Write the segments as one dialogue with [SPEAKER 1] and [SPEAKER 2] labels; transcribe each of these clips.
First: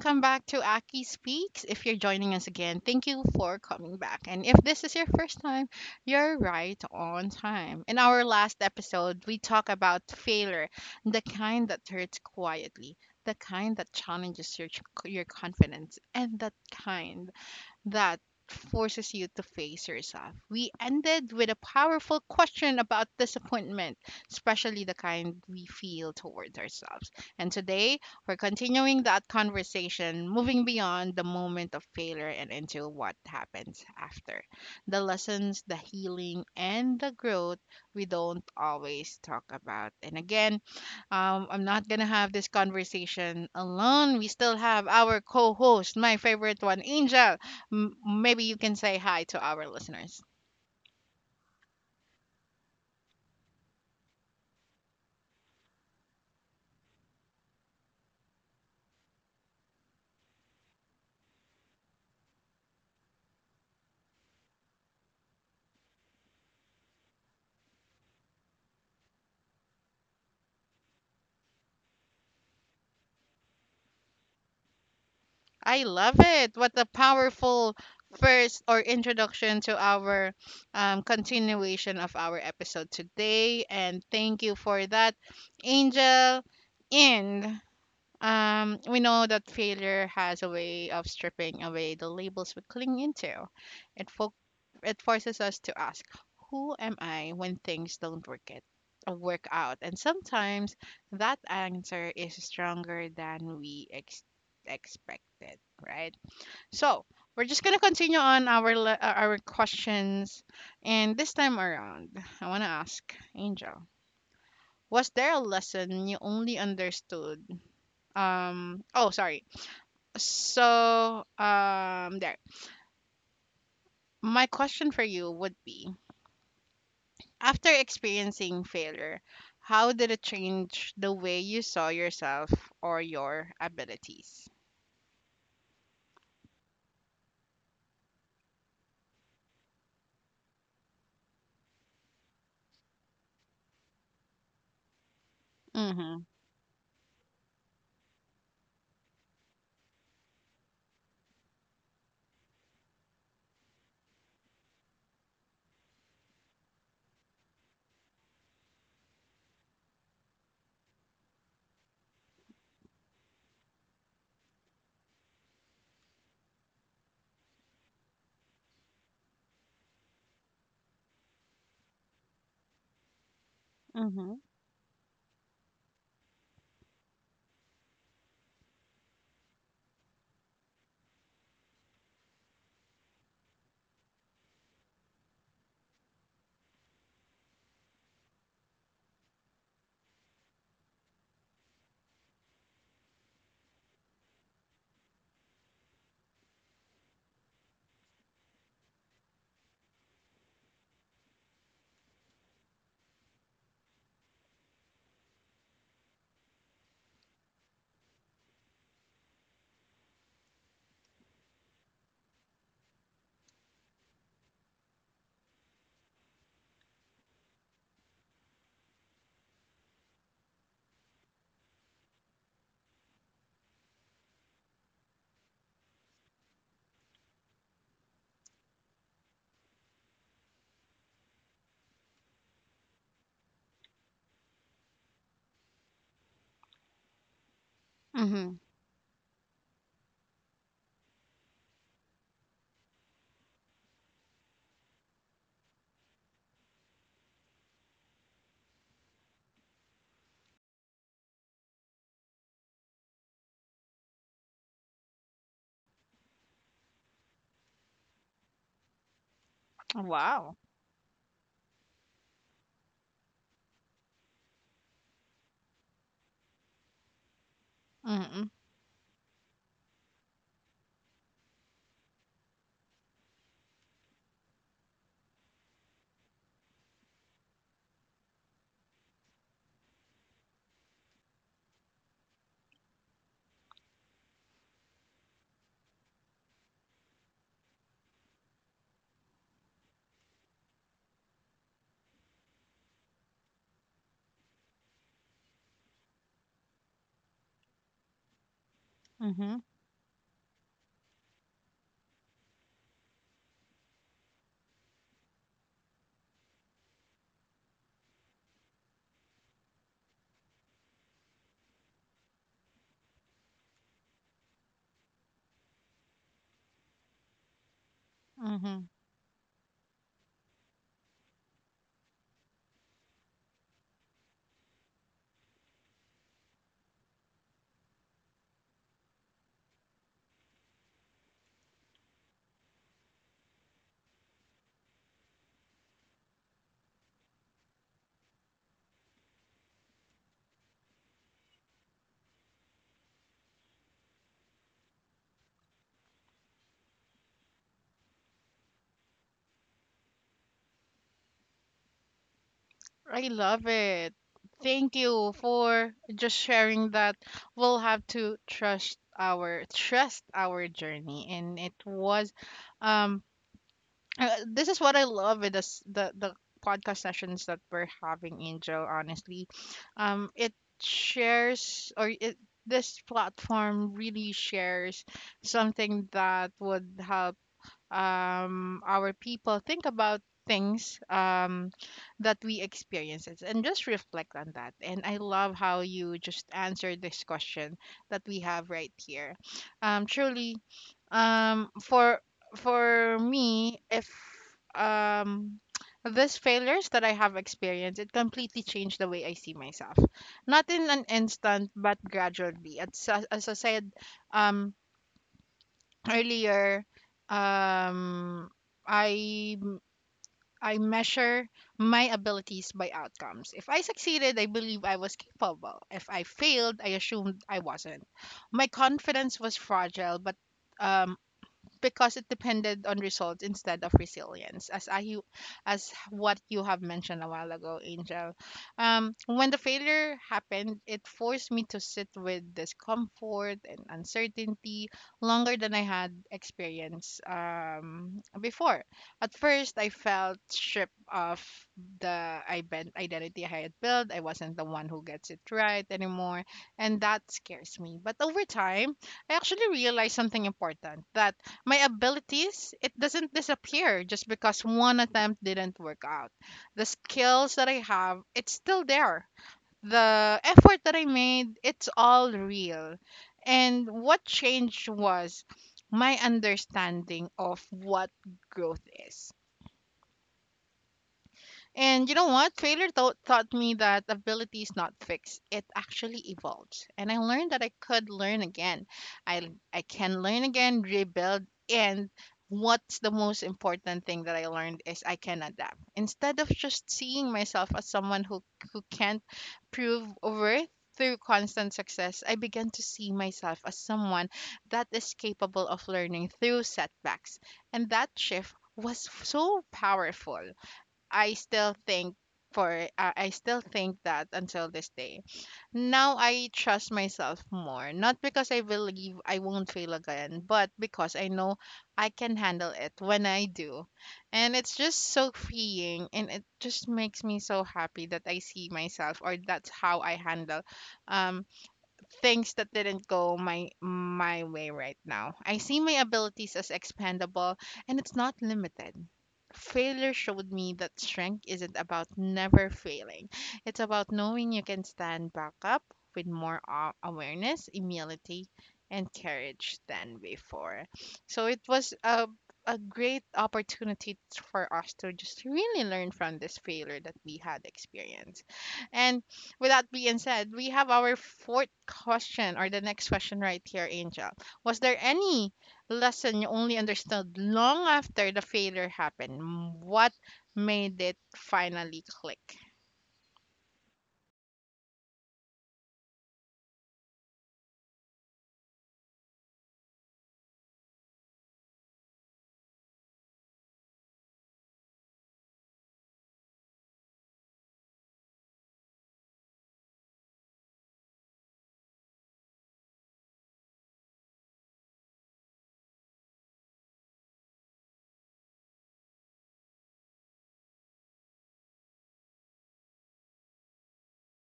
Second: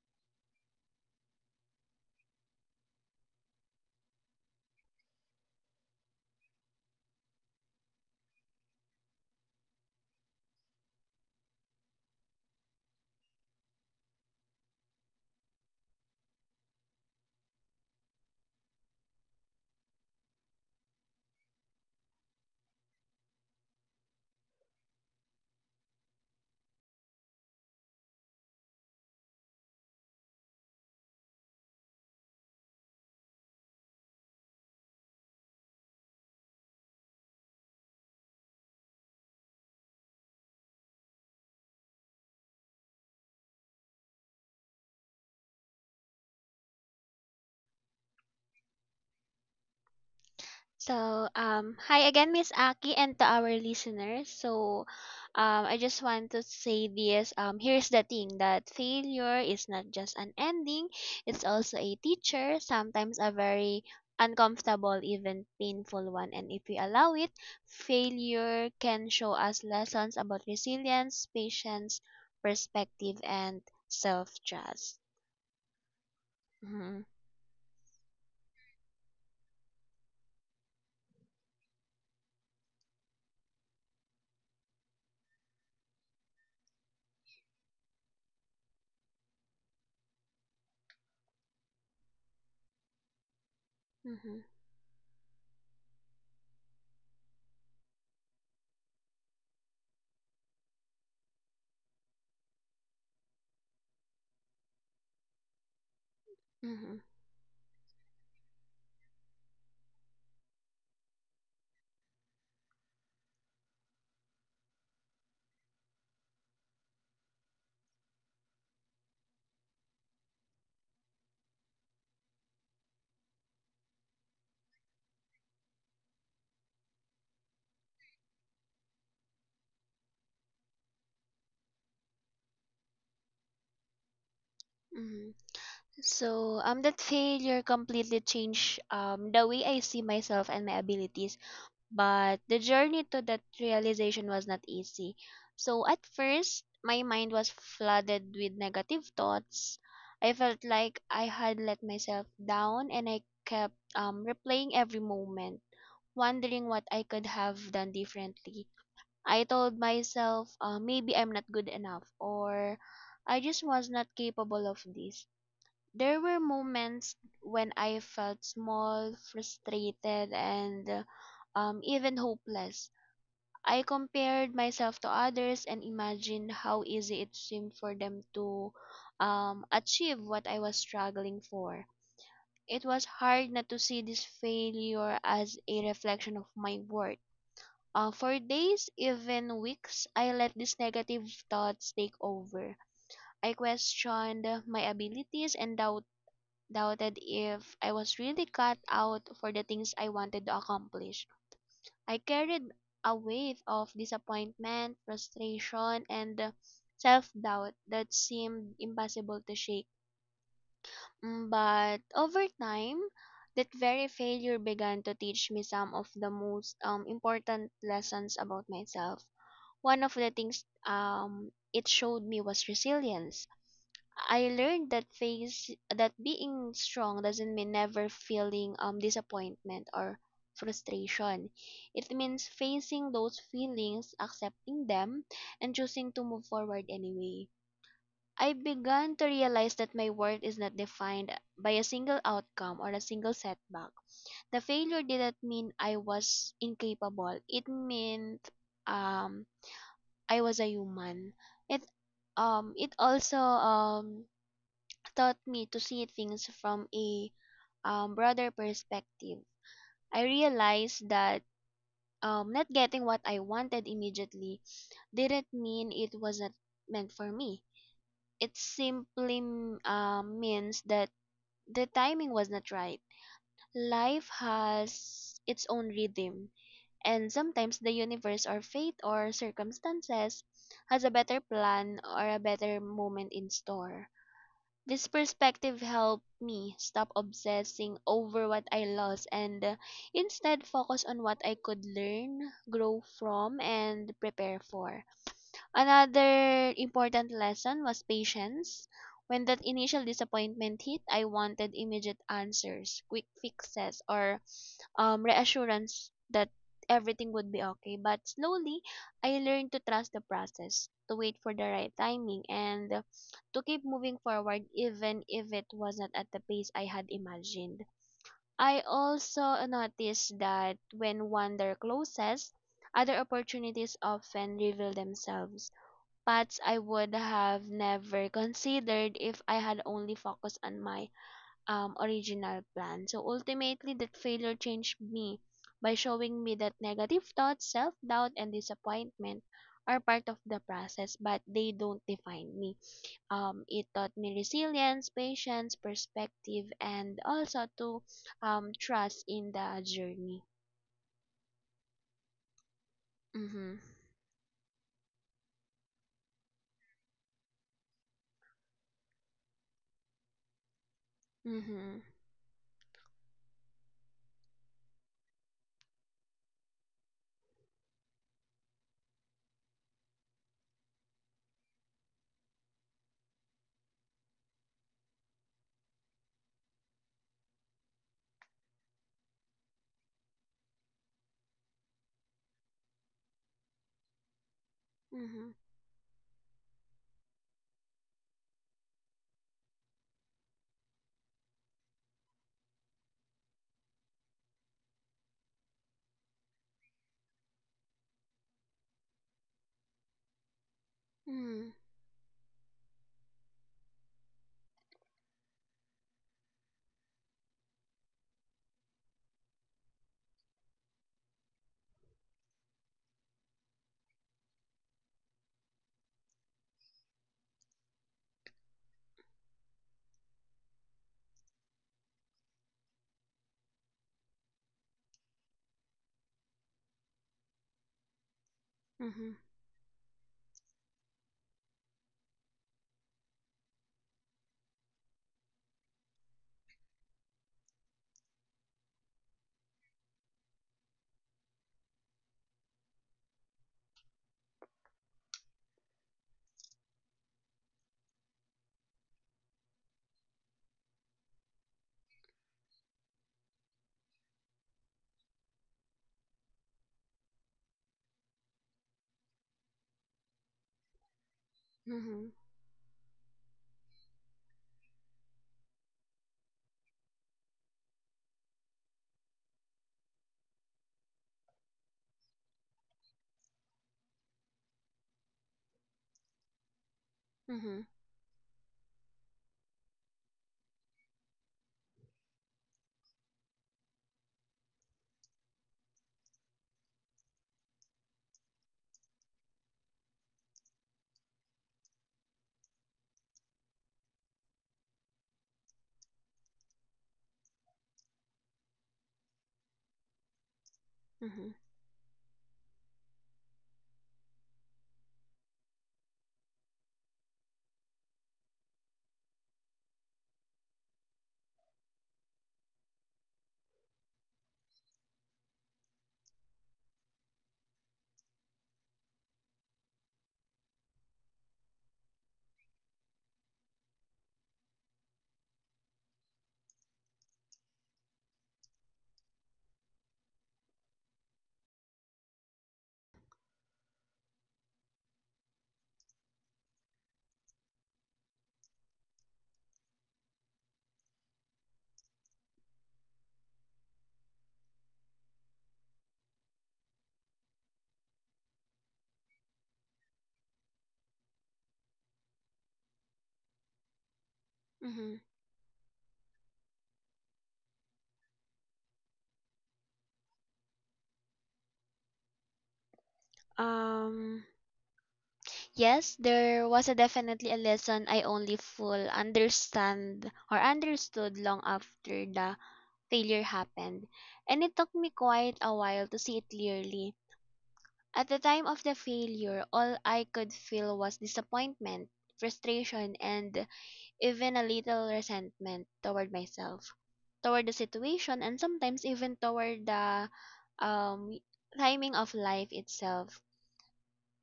[SPEAKER 1] welcome back to Aki Speaks. If you're joining us again, thank you for coming back. And if this is your first time, you're right on time. In our last episode, we talk about failure, the kind that hurts quietly, the kind that challenges your confidence, and that kind that forces you to face yourself. We ended with a powerful question about disappointment, especially the kind we feel towards ourselves. And today, we're continuing that conversation, moving beyond the moment of failure and into what happens after. The lessons, the healing, and the growth we don't always talk about. And again, I'm not gonna have this conversation alone. We still have our co-host, my favorite one, Angel. Maybe you can say hi to our listeners.
[SPEAKER 2] So, hi again, Miss Aki, and to our listeners. I just want to say this. Here's the thing, that failure is not just an ending; it's also a teacher. Sometimes a very uncomfortable, even painful one. And if we allow it, failure can show us lessons about resilience, patience, perspective, and self-trust.
[SPEAKER 1] I love it. What a
[SPEAKER 2] Mm-hmm.
[SPEAKER 1] powerful first or introduction to our continuation of our episode today. And thank you for that, Angel. And We know that failure has a way of stripping away the labels we cling into. It fo-
[SPEAKER 2] Mm-hmm.
[SPEAKER 1] it forces us to ask, "Who am I?" when things don't work out, and sometimes that answer is stronger than we expected. Right.
[SPEAKER 2] Mm-hmm.
[SPEAKER 1] So we're just gonna continue on our our questions, and this time around, I wanna ask Angel, was there a lesson you only understood? Oh, sorry, so, there. My question for you would be, after experiencing failure, how did it change the way you saw yourself or your abilities?
[SPEAKER 2] Mm-hmm. That failure completely changed the way I see myself and my abilities. But the journey to that realization was not easy. So at
[SPEAKER 1] Mhm.
[SPEAKER 2] first, my mind was flooded with negative thoughts. I felt like I had let myself down, and I kept replaying every moment, wondering what I could have done differently. I told myself, maybe I'm not good enough, or I just was not capable of this. There were moments when I felt small, frustrated, and even hopeless. I
[SPEAKER 1] Mhm.
[SPEAKER 2] compared myself to others and imagined how easy it seemed for them to achieve what I was struggling for. It was hard not to see this failure as a reflection of my worth. For days, even weeks, I let these negative thoughts take over. I questioned my abilities and doubted if I was really cut out for the things I wanted to accomplish. I carried a weight of disappointment, frustration, and self doubt that seemed impossible to shake. But over time, that very failure began to teach me some of the most important lessons about myself. One of the things it showed me was resilience. I learned that face that being strong doesn't mean never feeling disappointment or frustration. It means facing those feelings, accepting them, and choosing to move forward anyway. I
[SPEAKER 1] Mhm.
[SPEAKER 2] began to realize that my worth is not defined by a single outcome or a single setback. The failure didn't mean I was incapable. It meant um I was a human. It it also taught me to see things from a broader perspective. I
[SPEAKER 1] Wow.
[SPEAKER 2] realized that not getting what I wanted immediately didn't mean it wasn't meant for me.
[SPEAKER 1] Mhm.
[SPEAKER 2] It simply means that the timing was not right. Life has its own rhythm, and sometimes the universe or fate or circumstances has a better plan or a better moment in store. This perspective helped me stop obsessing over what I lost and instead focus on what I could learn, grow from, and prepare for. Another important lesson was patience. When
[SPEAKER 1] Mhm.
[SPEAKER 2] that initial disappointment hit, I wanted immediate answers, quick fixes, or reassurance that everything would be okay. But slowly, I learned to trust the process, to wait for the right timing, and to keep moving forward even if it was not at the pace I had imagined. I
[SPEAKER 1] Mhm.
[SPEAKER 2] also noticed that when one door closes, other opportunities often reveal themselves. Paths I would have never considered if I had only focused on my original plan. So ultimately, that failure changed me by showing me that negative thoughts, self doubt, and disappointment are part of the process, but they don't define me. It taught me resilience, patience, perspective, and also to trust in the journey.
[SPEAKER 1] I love
[SPEAKER 2] Mm-hmm.
[SPEAKER 1] it. Thank you for just sharing that. We'll have to trust our journey, and it
[SPEAKER 2] Mm-hmm.
[SPEAKER 1] was, um, this is what I love with this the podcast sessions that we're having, Angel. Honestly, it shares or it this platform really shares something that would help our people think about things that we experiences and just reflect on that. And I
[SPEAKER 2] Mm-hmm.
[SPEAKER 1] love how you just answered this question that we have right here. Truly, for me, if um, these failures that I have experienced, it completely changed the way I see myself. Not in an instant, but gradually. As I said, um, earlier, um i I measure my abilities by outcomes. If I succeeded, I believe I was capable. If I failed, I assumed I wasn't. My confidence was fragile, but um, because it depended on results instead of resilience. As I you as what you have mentioned a while ago, Angel,
[SPEAKER 2] Mm-hmm. Mm-hmm.
[SPEAKER 1] when the failure happened, it forced me to sit with discomfort and uncertainty longer than I had experienced before. At first, I felt stripped of the identity I had built. I wasn't the one who gets it right anymore, and that scares me. But over time, I actually realized something important, that my abilities it doesn't disappear just because one attempt didn't work out. The skills that I have, it's still there. The effort that I made, it's
[SPEAKER 2] Mm-hmm.
[SPEAKER 1] all real. And what changed was my understanding of what growth is. And you know what? Failure taught me that ability is not fixed. It actually evolves. And I learned that I
[SPEAKER 2] Mm-hmm.
[SPEAKER 1] could learn again. I can learn again, rebuild, and what's the most important thing that I learned is I can adapt. Instead of just seeing myself as someone who can't prove worth through constant success, I began to see myself as someone that is capable of learning through setbacks. And that shift was so powerful. I
[SPEAKER 2] Mm-hmm.
[SPEAKER 1] still think I still think that until this day. Now I trust myself more, not because I believe I won't fail again, but because I know I can handle it when I do. And it's just so freeing, and it just makes me so happy that I see myself, or that's how I handle um things that didn't go my way right now. I see my abilities as expandable, and it's not limited. Failure showed me that strength isn't about never failing. It's about knowing you can stand back up with more awareness, humility, and courage than before. So it was a great opportunity for us to just really learn from this failure that we had experienced. And with that being said, we have our fourth question or the next question right here, Angel. Was there
[SPEAKER 2] Mm-hmm.
[SPEAKER 1] any lesson you only understood long after the failure happened? What made it finally click?
[SPEAKER 2] Um. Yes, there was a definitely a lesson I only full understand or understood long after the failure happened, and it took me quite a while to see it clearly. At the time of the failure, all I could feel was disappointment, frustration, and even a little resentment toward myself, toward the situation, and sometimes even toward the um, timing of life itself.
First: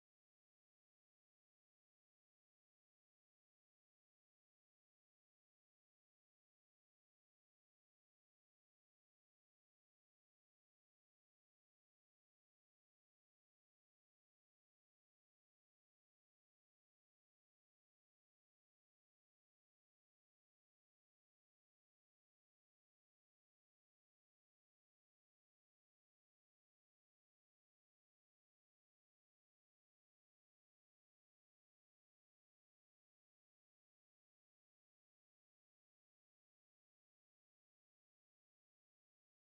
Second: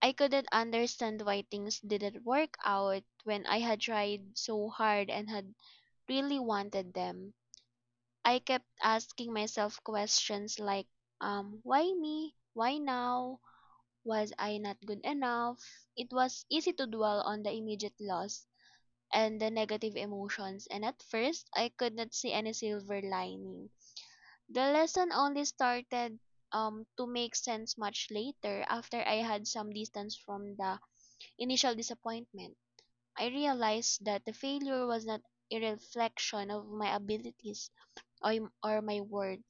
[SPEAKER 2] I couldn't understand why things didn't work out when I had tried so hard and had really wanted them. I kept asking myself questions like, why me? Why now? Was I not good enough? It was easy to dwell on the immediate loss and the negative emotions, and at first I could not see any silver lining. The lesson only started to make sense much later. After I had some distance from the initial disappointment, I realized that the failure was not a reflection of my abilities or my worth.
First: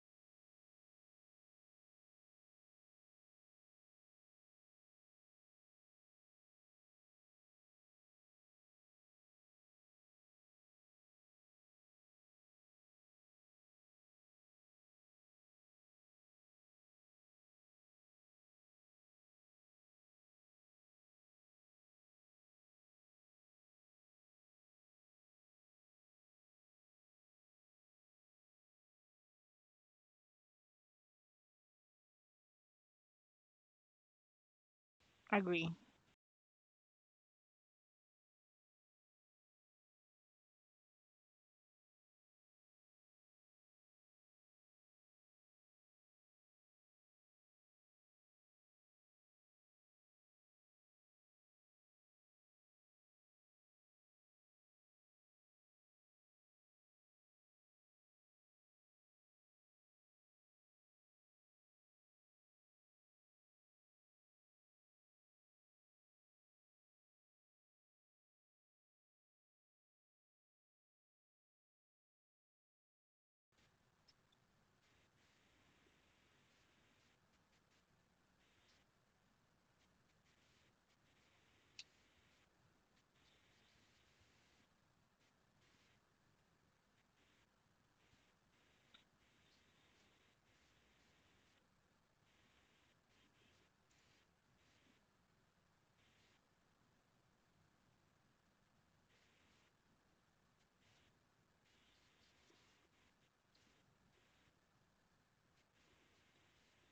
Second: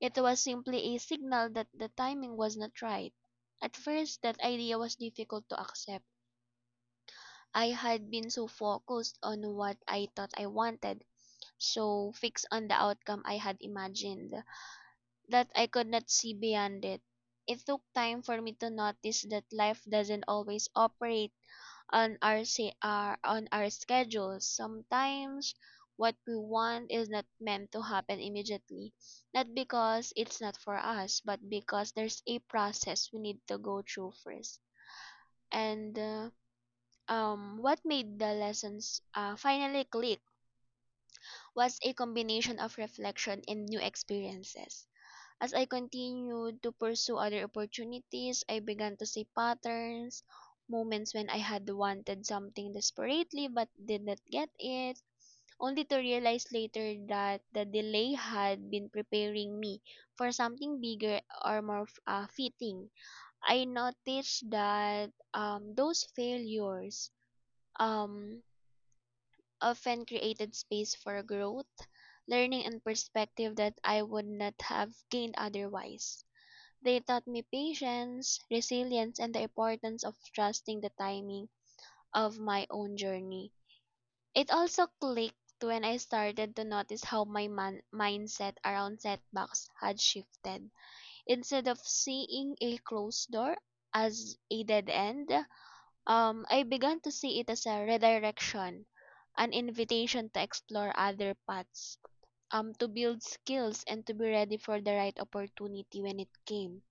[SPEAKER 2] It was simply a signal that the timing was not right. At first, that idea was difficult to accept. I had been so focused on what I thought I wanted, so fixed on the outcome I had imagined, that I could not see beyond it. It took time for me to notice that life doesn't always operate on our schedules. Sometimes what we want is not meant to happen immediately, not because it's not for us, but because there's a process we need to go through first.
[SPEAKER 1] Agree.
[SPEAKER 2] And What made the lessons finally click was a combination of reflection and new experiences. As I continued to pursue other opportunities, I began to see patterns, moments when I had wanted something desperately but did not get it, only to realize later that the delay had been preparing me for something bigger or more fitting. I noticed that those failures um, often created space for growth, learning, and perspective that I would not have gained otherwise. They taught me patience, resilience, and the importance of trusting the timing of my own journey. It also clicked when I started to notice how my mindset around setbacks had shifted. Instead of seeing a closed door as a dead end, I began to see it as a redirection, an invitation to explore other paths, to build skills, and to be ready for the right opportunity when it came.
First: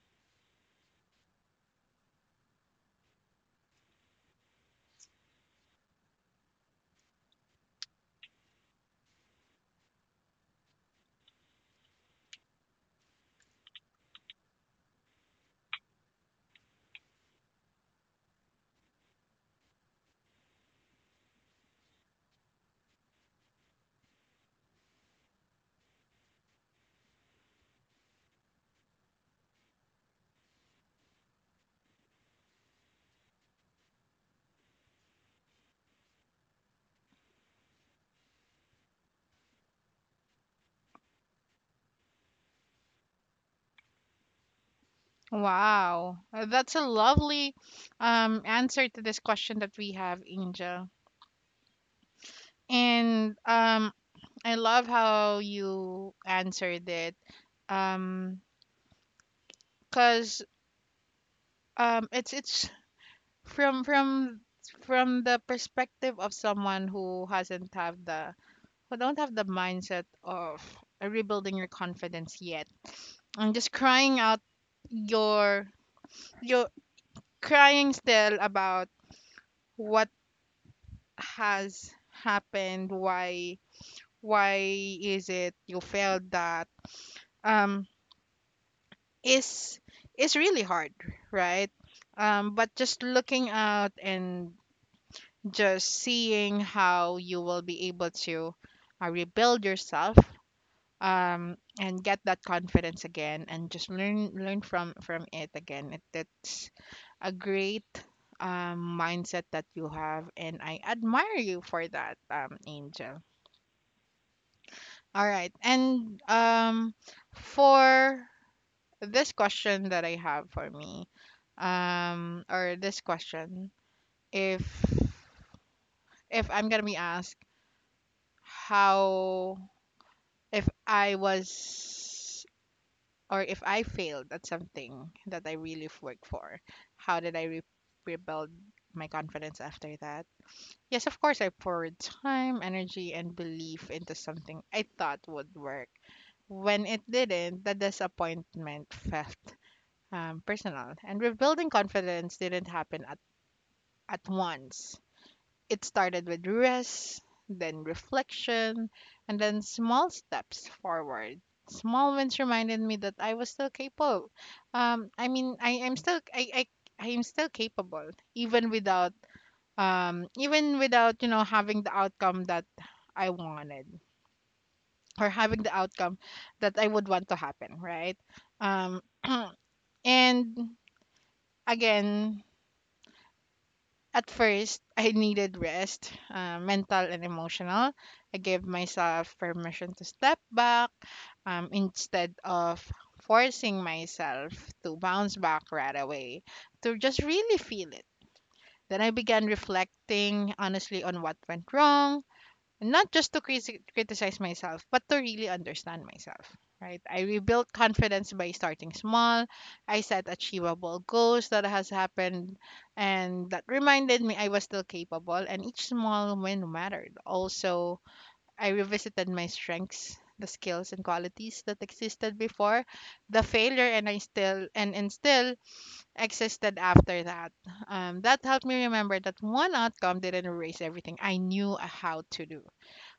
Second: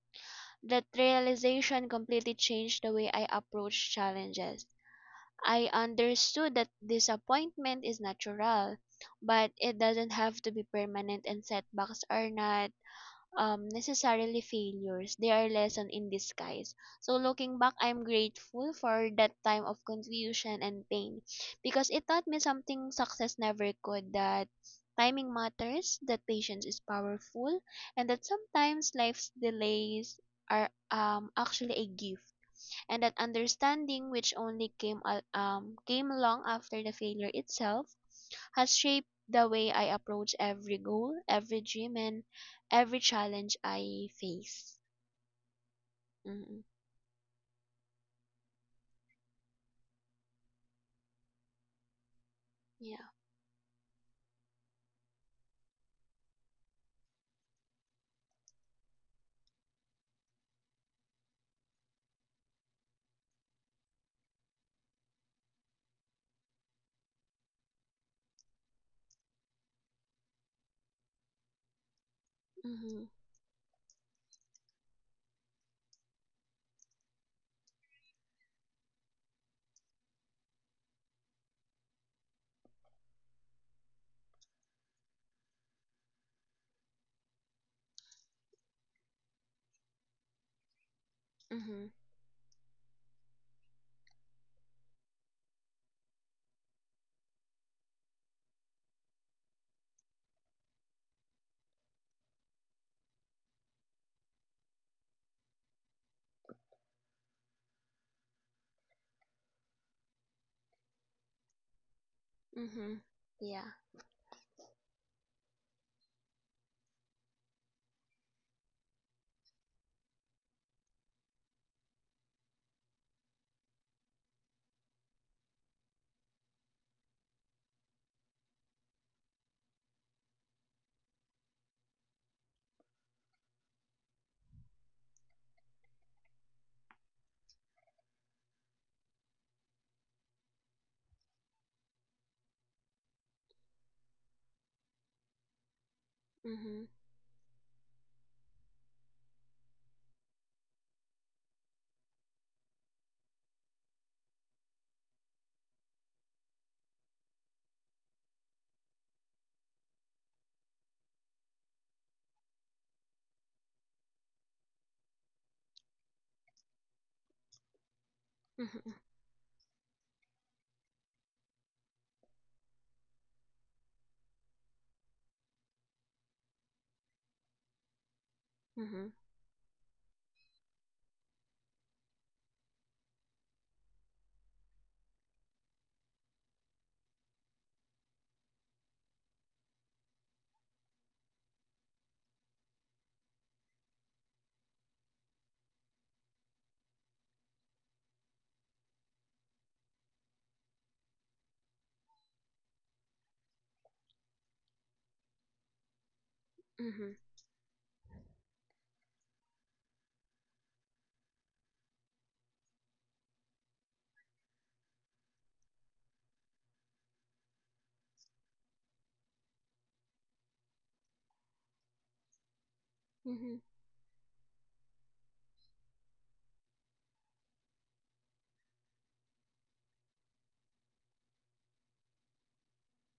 [SPEAKER 2] That realization completely changed the way I approach challenges. I understood that disappointment is natural, but it doesn't have to be permanent, and setbacks are not necessarily failures. They are lessons in disguise. So looking back, I'm grateful for that time of confusion and pain, because it taught me something success never could: that timing matters, that patience is powerful, and that sometimes life's delays are actually a gift. And that understanding, which only came came long after the failure itself, has shaped the way I approach every goal, every dream, and every challenge I face.
[SPEAKER 1] Wow.
[SPEAKER 2] Mm-mm.
[SPEAKER 1] That's a lovely answer to this question that we have, Angel.
[SPEAKER 2] Yeah.
[SPEAKER 1] And I love how you answered it. Um, because it's from from from the perspective of someone who hasn't have the who don't have the mindset of rebuilding your confidence yet,
[SPEAKER 2] Mhm.
[SPEAKER 1] and just crying out your your crying still about what has happened, why why is it you failed, that um is is really hard, right?
[SPEAKER 2] Mhm.
[SPEAKER 1] But just looking out and just seeing how you will be able to rebuild yourself, and get that confidence again, and just learn from it again, it, it's a great mindset that you have, and I admire you for that,
[SPEAKER 2] Mhm.
[SPEAKER 1] Angel.
[SPEAKER 2] Yeah.
[SPEAKER 1] All right, and for this question that I have for me, or this question, if if I'm gonna be asked, how if I was or if I failed at something that I really worked for, how did I rebuild my confidence after that? Yes, of course, I poured time, energy, and belief into something I thought would work.
[SPEAKER 2] Mhm.
[SPEAKER 1] When it didn't, the disappointment felt personal, and rebuilding confidence didn't happen at once. It started with rest, then reflection, and then small steps forward. Small wins reminded me that I was still capable. Um, I mean, I am still I, I I am still capable, even
[SPEAKER 2] Mhm.
[SPEAKER 1] without even without, you know, having the outcome that I wanted, or having the outcome that I would want to happen, right? Um,
[SPEAKER 2] Mhm.
[SPEAKER 1] and again At first, I needed rest, mental and emotional. I gave myself permission to step back instead of forcing myself to bounce back right away, to just really feel it. Then I began reflecting honestly on what went wrong, not just to criticize myself, but to really understand myself, right?
[SPEAKER 2] Mhm.
[SPEAKER 1] I rebuilt confidence by starting small. I set achievable goals that has happened, and that reminded me I was still capable, and each small win mattered. Also, I revisited my strengths, the skills and qualities that existed before the
[SPEAKER 2] Mhm.
[SPEAKER 1] failure, and still existed after that. That helped me remember that one outcome didn't erase everything I knew how to do.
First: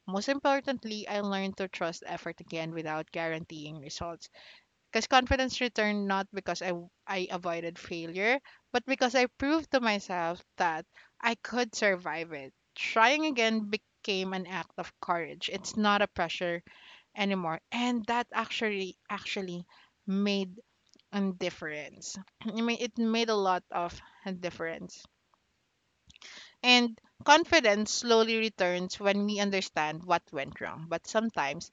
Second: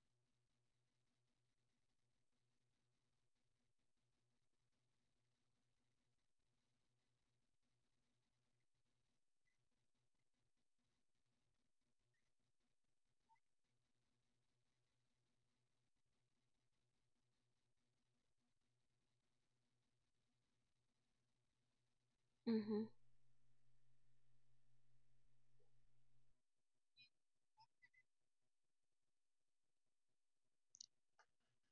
[SPEAKER 1] Most importantly, I learned to trust effort again without guaranteeing results. Because confidence returned not because I avoided failure, but because I proved to myself that I could survive it. Trying again became an act of courage. It's not a pressure anymore. And that actually made a difference. I mean,
[SPEAKER 2] Mhm.
[SPEAKER 1] it made a lot of a difference. And confidence slowly returns when we understand what went wrong, but sometimes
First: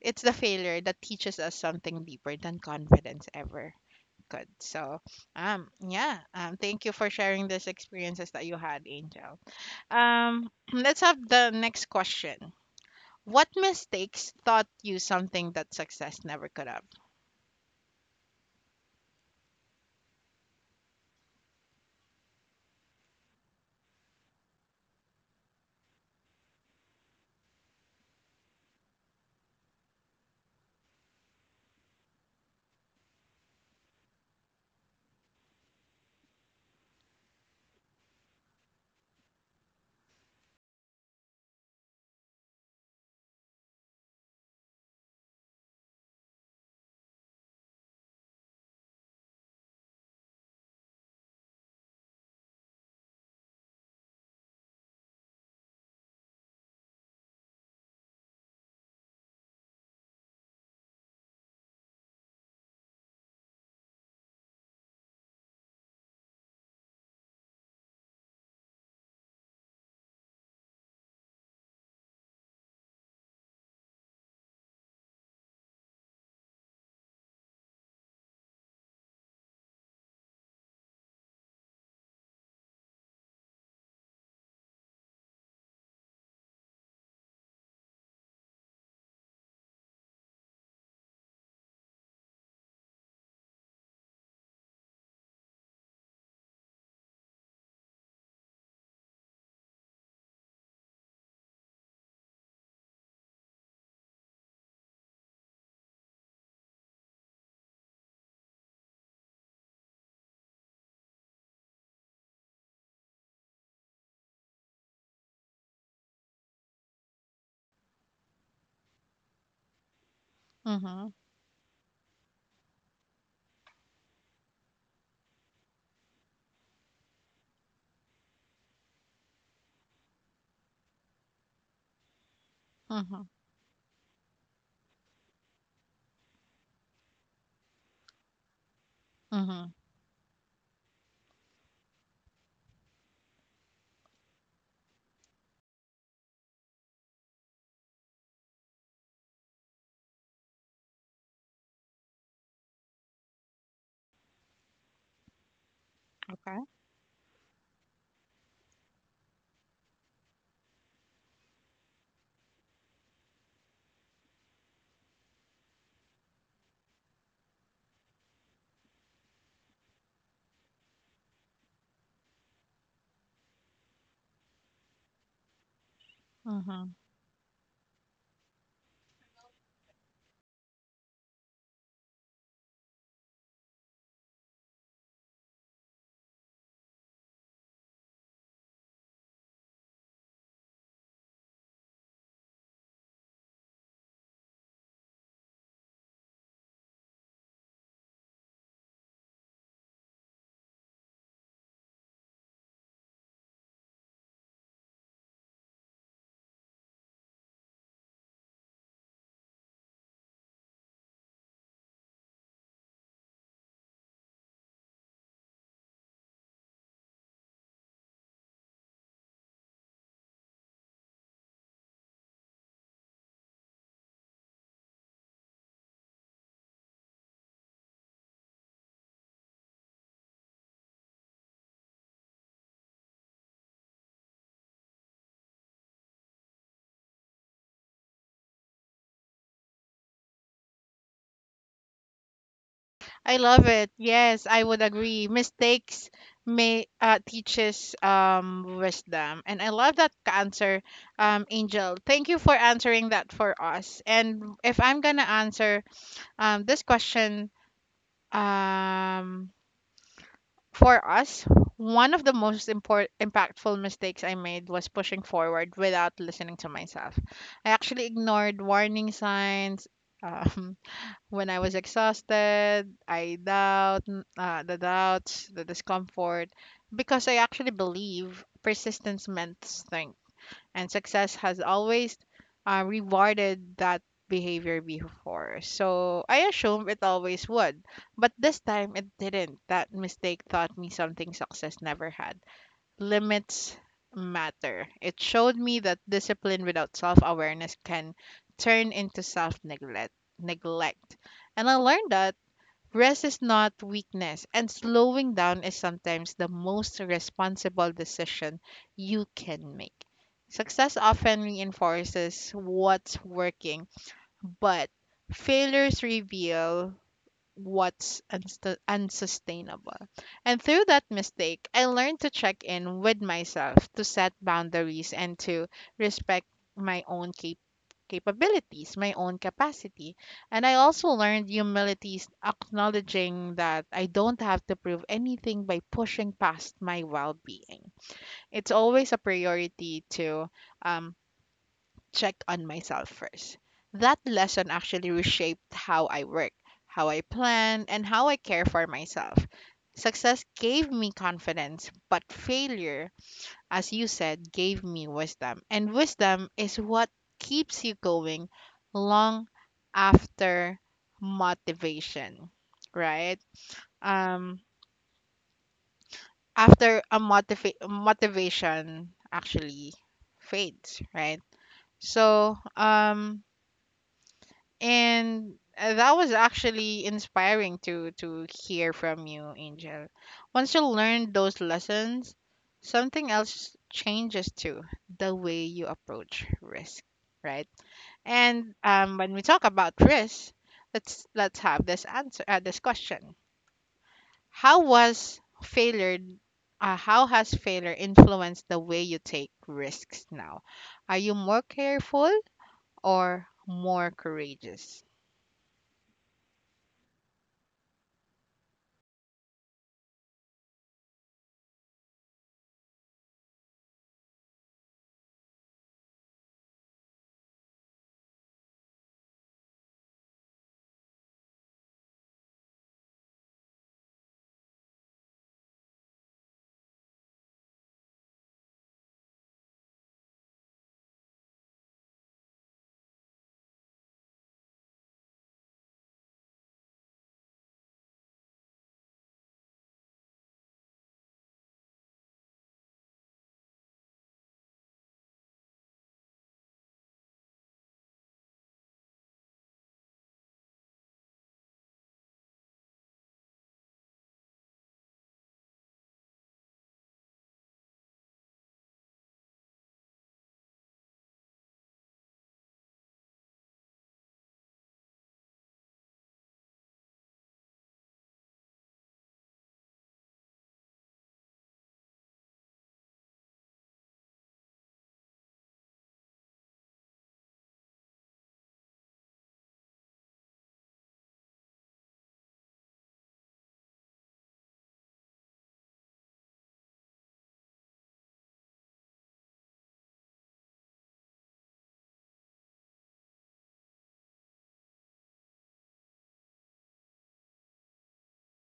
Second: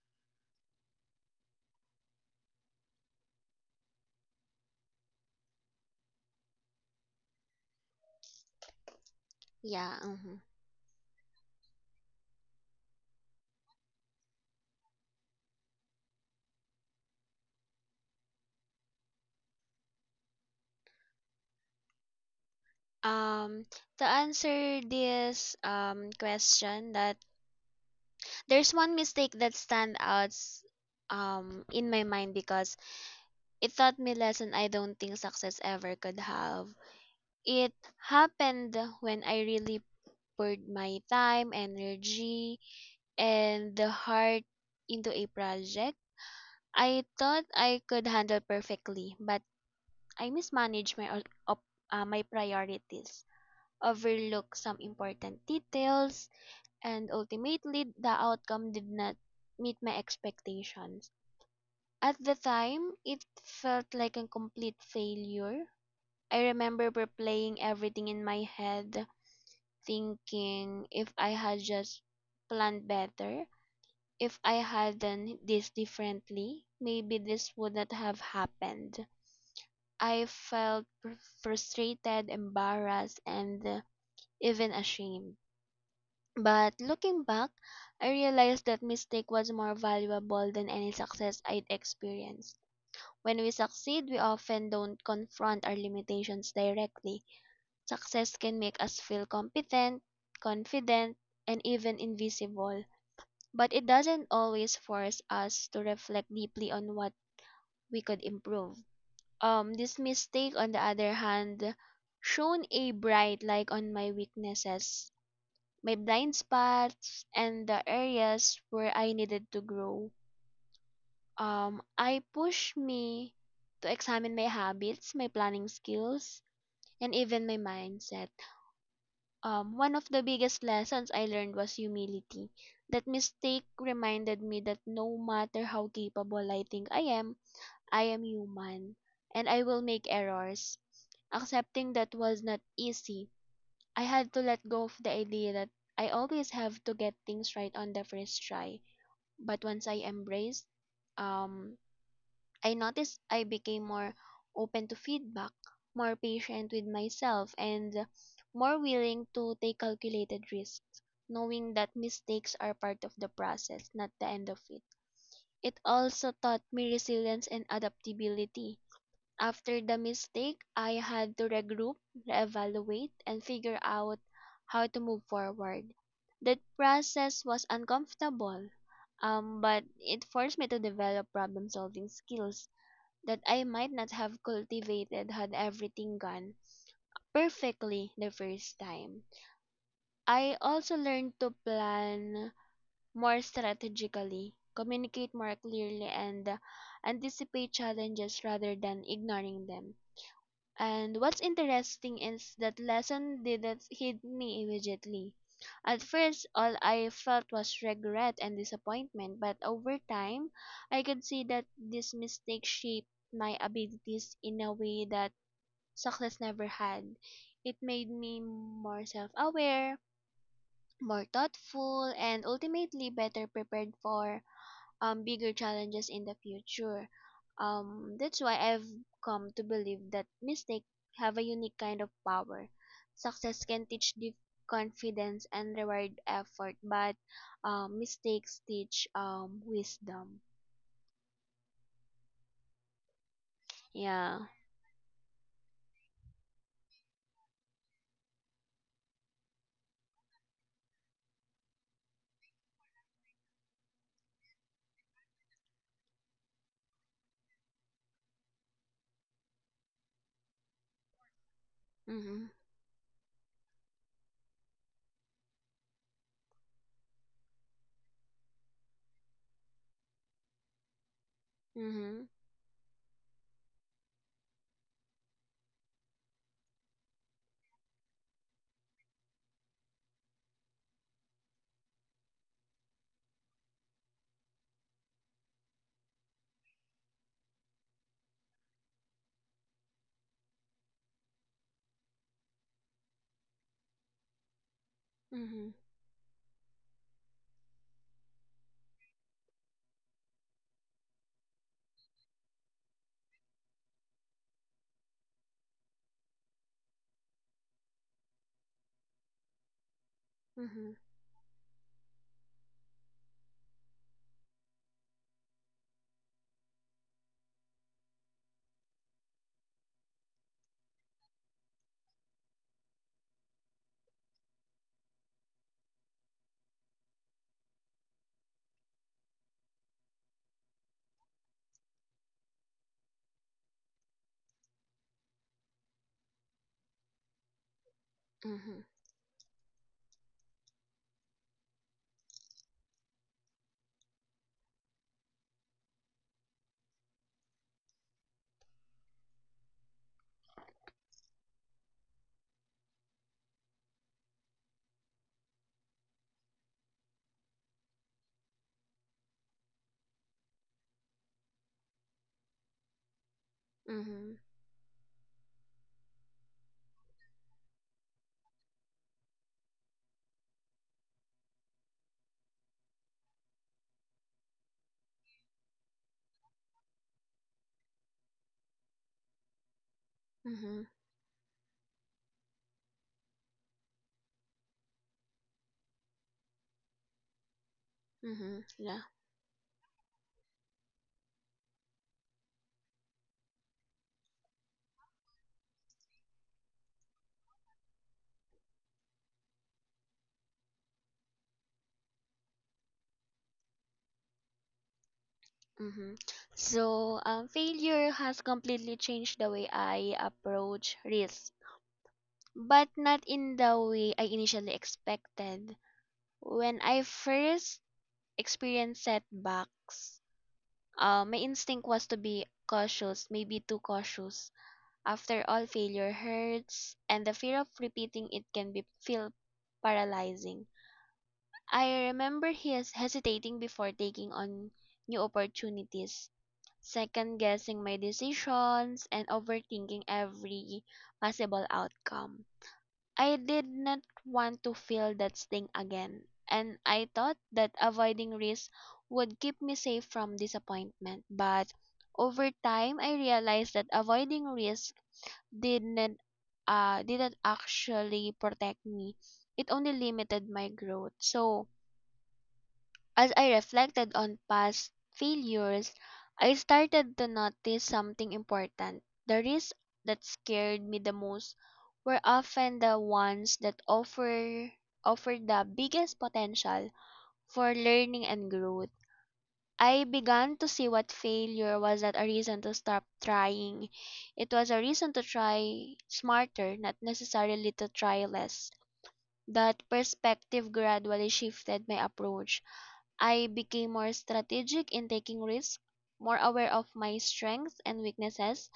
[SPEAKER 1] it's the failure that teaches us something deeper than confidence ever could. So, yeah, thank you for sharing these experiences that you had, Angel.
[SPEAKER 2] Yeah. Mhm.
[SPEAKER 1] Let's have the next question. What mistakes taught you something that success never could have?
[SPEAKER 2] Um. To answer this question, that there's one mistake that stand out in my mind because it taught me lesson I don't think success ever could have. It happened when I really poured my time, energy, and the heart into a project I thought I could handle perfectly, but I mismanaged my priorities, overlooked some important details, and ultimately the outcome did not meet my expectations. At the time, it felt like a complete failure. I remember replaying everything in my head, thinking if I had just planned better, if I had done this differently, maybe this would not have happened. I felt frustrated, embarrassed, and even ashamed. But looking back, I realized that mistake was more valuable than any success I'd experienced. When we succeed, we often don't confront our limitations directly. Success can make us feel competent, confident, and even invisible, but it doesn't always force us to reflect deeply on what we could improve. This mistake, on the other hand, shone a bright light on my weaknesses, my blind spots, and the areas where I needed to grow.
[SPEAKER 1] Mm-hmm.
[SPEAKER 2] I pushed me to examine my habits, my planning skills, and even my mindset. One of the biggest lessons I learned was humility. That
[SPEAKER 1] Mm-hmm.
[SPEAKER 2] mistake reminded me that no matter how capable I think I am human and I
[SPEAKER 1] Mm-hmm.
[SPEAKER 2] will make errors. Accepting that was not easy. I had to let go of the idea that I always have to get things right on the first try. But once I embraced um, I noticed I became more open to feedback, more
[SPEAKER 1] Okay.
[SPEAKER 2] patient with myself, and more willing to take calculated risks, knowing that mistakes are part of the process, not the end of it. It also taught me resilience and adaptability. After the mistake, I had to regroup, reevaluate, and figure out how to move forward. That
[SPEAKER 1] Mm-hmm.
[SPEAKER 2] process was uncomfortable, but it forced me to develop problem solving skills that I might not have cultivated had everything gone perfectly the first time. I also learned to plan more strategically, communicate more clearly, and anticipate challenges rather than ignoring them. And what's interesting is that lesson didn't hit me immediately. At first, all I felt was regret and disappointment, but over time, I could see that this mistake shaped my abilities in a way that chocolates never had. It made me more self-aware, more thoughtful, and ultimately better prepared for bigger challenges in the future. That's why I've come to believe that mistakes have a unique kind of power. Success can teach the confidence and reward effort, but mistakes teach wisdom.
[SPEAKER 1] I love it.
[SPEAKER 2] Yeah.
[SPEAKER 1] Yes, I would agree. Mistakes may teaches wisdom, and I love that answer, Angel. Thank you for answering that for us. And if I'm gonna answer this question um for us, one of the
[SPEAKER 2] Mm-hmm.
[SPEAKER 1] most important impactful mistakes I made was pushing forward without listening to myself. I actually ignored warning signs. Um, When I was
[SPEAKER 2] Mm-hmm.
[SPEAKER 1] exhausted, the doubts, the discomfort, because I actually believe persistence meant strength, and success has always rewarded that behavior before. So I assume it always would, but this time it didn't. That mistake taught me something success never had. Limits matter. It showed
[SPEAKER 2] Mm-hmm.
[SPEAKER 1] me that discipline without self awareness can turn into self neglect. Neglect, and I learned that rest is not weakness, and slowing down is sometimes the most responsible decision you can make.
[SPEAKER 2] Mm-hmm.
[SPEAKER 1] Success often reinforces what's working, but failures reveal what's unsustainable. And through that mistake, I learned to check in with myself, to set boundaries, and to respect my own capabilities, my own capacity. And I also learned humility, is acknowledging that I don't have to prove anything by pushing past my well being. It's
[SPEAKER 2] Mm-hmm.
[SPEAKER 1] always a priority to um, check on myself first. That lesson actually reshaped how I work, how I plan, and how I care for myself. Success gave me confidence, but failure, as you said, gave me wisdom. And wisdom is what keeps you going long after motivation, right?
[SPEAKER 2] Mm-hmm.
[SPEAKER 1] Um, after motivation actually fades, right? So, And that was actually inspiring to hear from you, Angel. Once
[SPEAKER 2] Mm-hmm.
[SPEAKER 1] you learn those lessons, something else changes too, the way you approach risk, right?
[SPEAKER 2] Mm-hmm.
[SPEAKER 1] And
[SPEAKER 2] Yeah.
[SPEAKER 1] when we talk about risk, let's have this answer this question. How was failure how has failure influenced the way you take risks now? Are you more careful or more courageous?
[SPEAKER 2] hmm So, failure has completely changed the way I approach risk, but not in the way I initially expected. When I first experienced setbacks, my instinct was to be cautious, maybe too cautious. After all, failure hurts, and the fear of repeating it can be feel paralyzing. I remember he is hesitating before taking on new opportunities, second guessing my decisions, and overthinking every possible outcome. I did not want to feel that sting again, and I thought that avoiding risk would keep me safe from disappointment. But over time, I realized that avoiding risk didn't didn't actually protect me. It only limited my growth. So, as I reflected on past failures, I started to notice something important. The risks that scared me the most were often the ones that offered the biggest potential for learning and growth. I began to see what failure was not a reason to stop trying. It was a reason to try smarter, not necessarily to try less. That perspective gradually shifted my approach. I became more strategic in taking risks, more aware of my strengths and weaknesses,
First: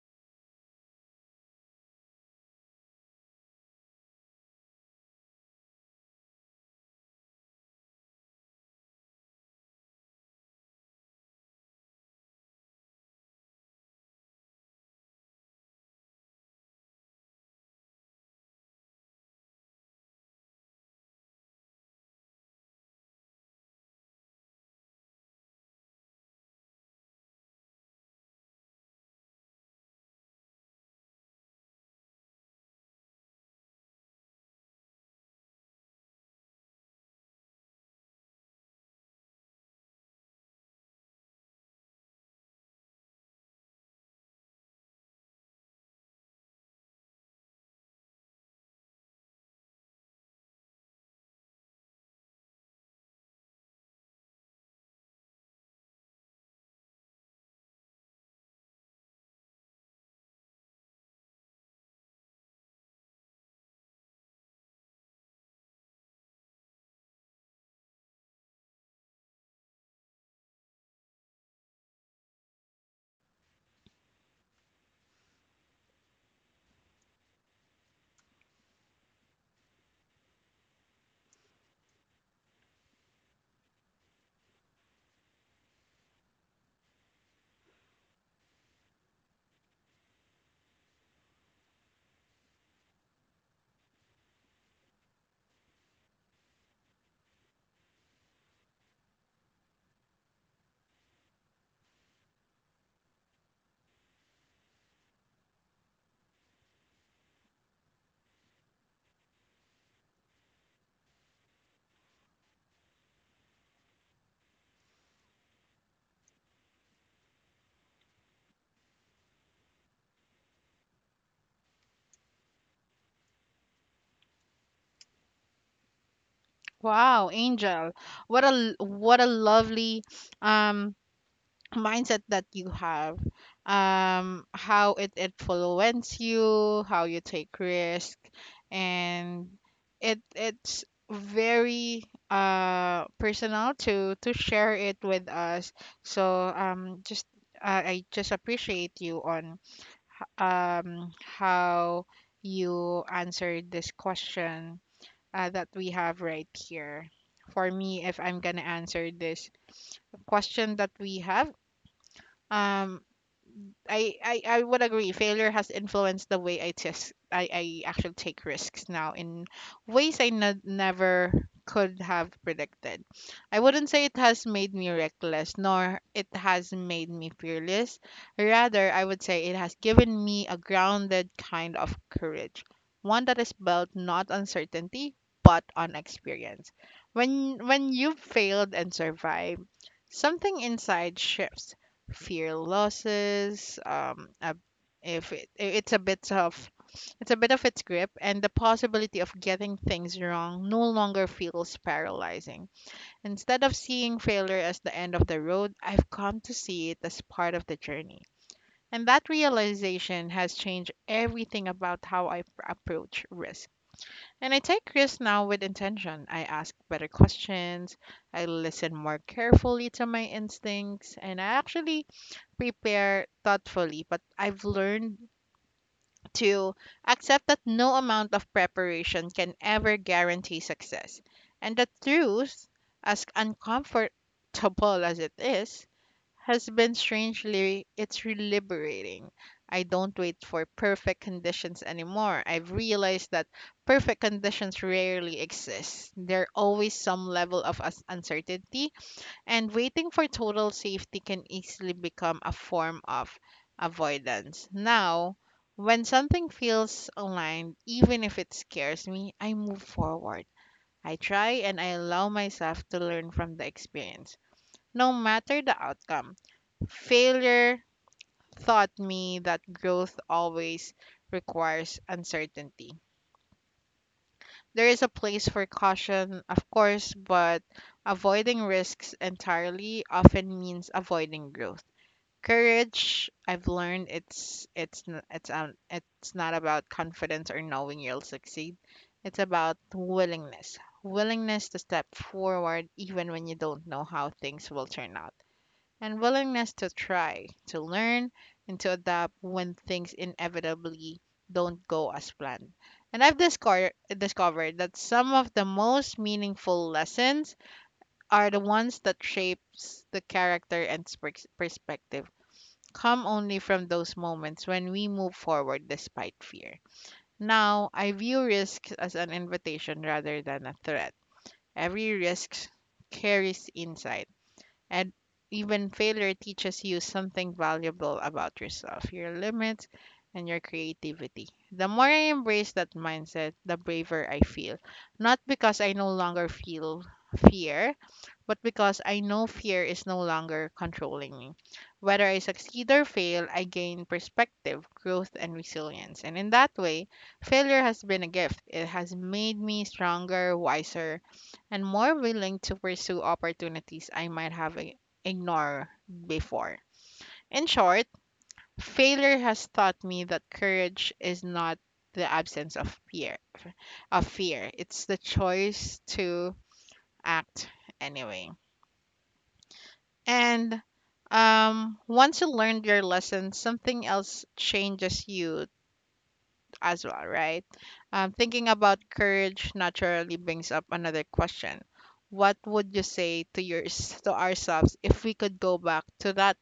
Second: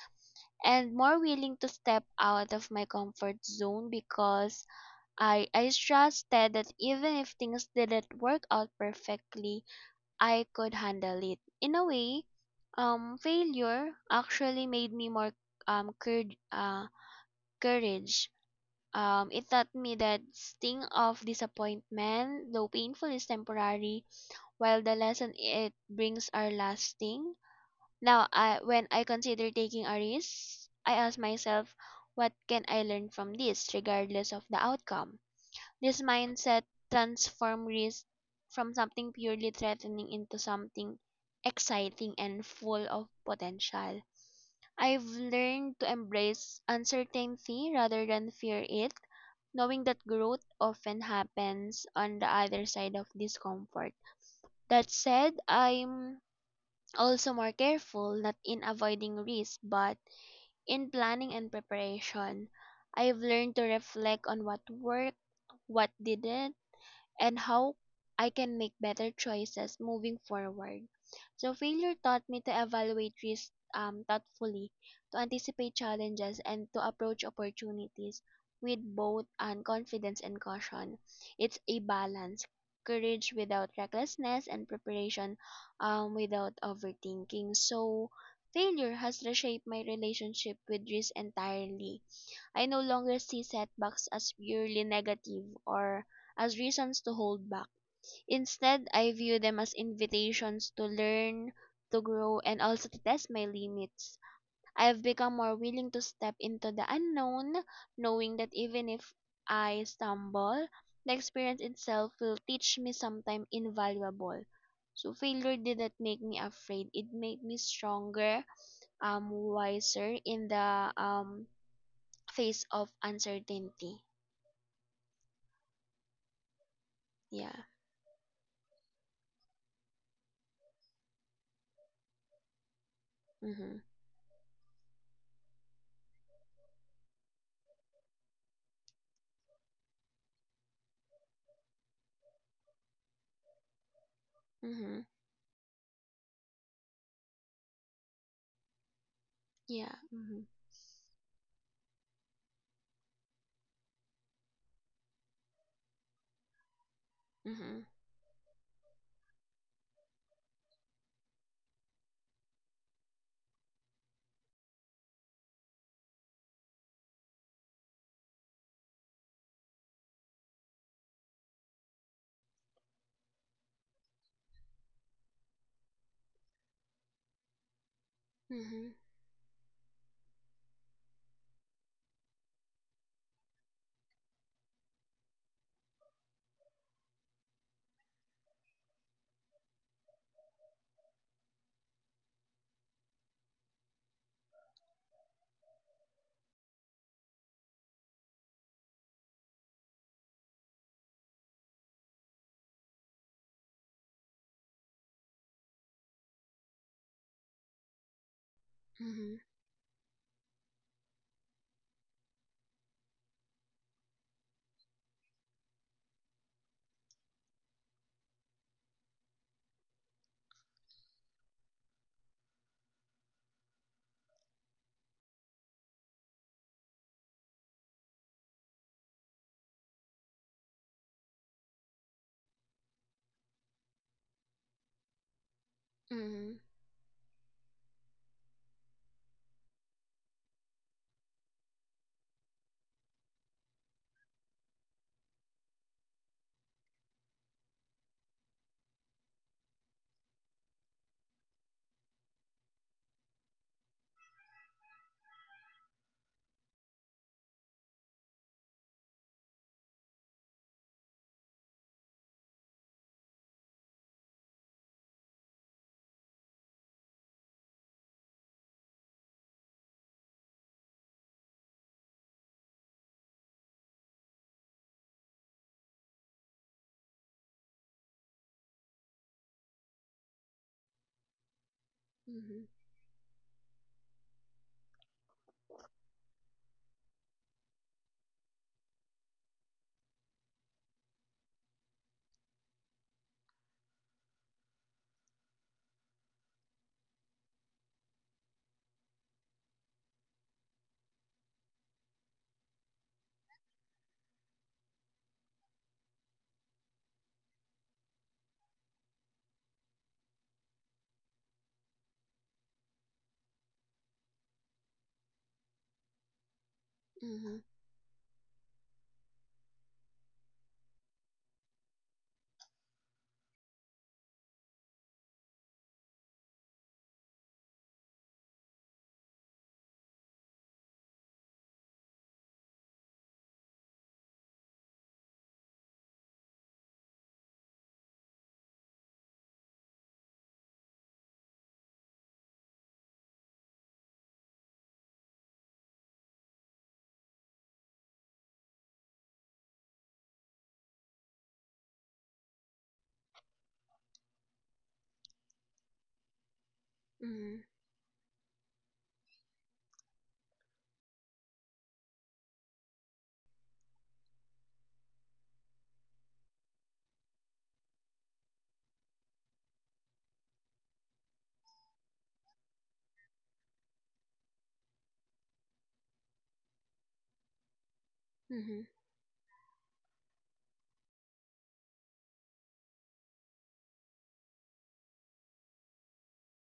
[SPEAKER 2] and more willing to step out of my comfort zone because I trusted that even if things didn't work out perfectly, I could handle it. In a way, failure actually made me more um, cour- uh, courage. It taught me that sting of disappointment, though painful, is temporary while the lesson it brings are lasting. Now, when I consider taking a risk, I ask myself, what can I learn from this, regardless of the outcome? This mindset transforms risk from something purely threatening into something exciting and full of potential. I've learned to embrace uncertainty rather than fear it, knowing that growth often happens on the other side of discomfort. That said, I'm also more careful, not in avoiding risk, but in planning and preparation. I've learned to reflect on what worked, what didn't, and how I can make better choices moving forward. So failure taught me to evaluate risk thoughtfully, to anticipate challenges, and to approach opportunities with both confidence and caution. It's a balance, courage without recklessness, and preparation without overthinking. So failure has reshaped my relationship with risk entirely. I no longer see setbacks as purely negative or as reasons to hold back. Instead, I view them as invitations to learn, to grow, and also to test my limits. I have become more willing to step into the unknown, knowing that even if I stumble, the experience itself will teach me something invaluable. So failure didn't make me afraid. It made me stronger, wiser in the phase of uncertainty.
[SPEAKER 1] Wow,
[SPEAKER 2] Yeah.
[SPEAKER 1] Angel. What a lovely um mindset that you have.
[SPEAKER 2] Mhm.
[SPEAKER 1] Um, how it influences you, how you take risk and it's very personal to share it
[SPEAKER 2] Mhm.
[SPEAKER 1] with us. So just I just appreciate you on
[SPEAKER 2] Yeah. Mhm.
[SPEAKER 1] um, how you answered this question that we have right here. For
[SPEAKER 2] Mhm.
[SPEAKER 1] me, if I'm gonna answer this question that we have, um, I would agree. Failure has influenced the way I actually take risks now in ways I never could have predicted. I wouldn't say it has made me reckless, nor it has made me fearless. Rather,
[SPEAKER 2] Mhm.
[SPEAKER 1] I would say it has given me a grounded kind of courage, one that is built not on certainty but on experience. When you've failed and survived, something inside shifts. Fear losses a, if it, it's a bit of it's a bit of its grip, and the possibility of getting things wrong no longer feels paralyzing. Instead of seeing failure as the end of the road, I've come to see it as part of the journey, and that
[SPEAKER 2] Mhm.
[SPEAKER 1] realization has changed everything about how I approach risk. And I take risks now with intention. I ask better questions, I listen more carefully to my instincts, and I actually prepare thoughtfully. But I've learned to accept that no amount of preparation can ever guarantee success, and the truth, as uncomfortable as it is,
[SPEAKER 2] Mhm.
[SPEAKER 1] has been strangely liberating. I don't wait for perfect conditions anymore. I've realized that perfect conditions rarely exist. There always some level of uncertainty, and waiting for total safety can easily become a form of avoidance. Now, when something feels aligned, even if it scares me, I move forward. I try, and I allow myself to learn from the experience, no matter the outcome. Failure taught me that growth always requires uncertainty. There is a place for caution, of course, but avoiding risks entirely often means avoiding growth.
[SPEAKER 2] Mhm. Mhm.
[SPEAKER 1] Courage, I've learned, it's n- it's not about confidence or knowing you'll succeed. It's about willingness. Willingness to step forward even when you don't know how things will turn out, and willingness to try, to learn, and to adapt when things inevitably don't go as planned. And I've discovered that some of the most meaningful lessons are the ones that shapes the character and perspective, come only from those moments when we move forward despite fear. Now, I view risks as an invitation rather than a threat. Every risk carries insight, and even failure teaches you something valuable about yourself, your limits, and your creativity. The more I embrace that mindset, the braver I feel. Not because I no longer feel fear, but because I know fear is no longer controlling me. Whether I succeed or fail, I gain perspective, growth, and resilience. And in that way, failure has been a gift. It has made me stronger, wiser, and more willing to pursue opportunities I might have ignored before.
[SPEAKER 2] Mhm.
[SPEAKER 1] In short, failure has taught me that courage is not the absence of fear, of fear. It's the choice to act anyway. And once you learned your lesson, something else changes you as well, right? Thinking
[SPEAKER 2] Mhm.
[SPEAKER 1] about courage naturally brings up another question. What would you say to yours to ourselves if we could go back to that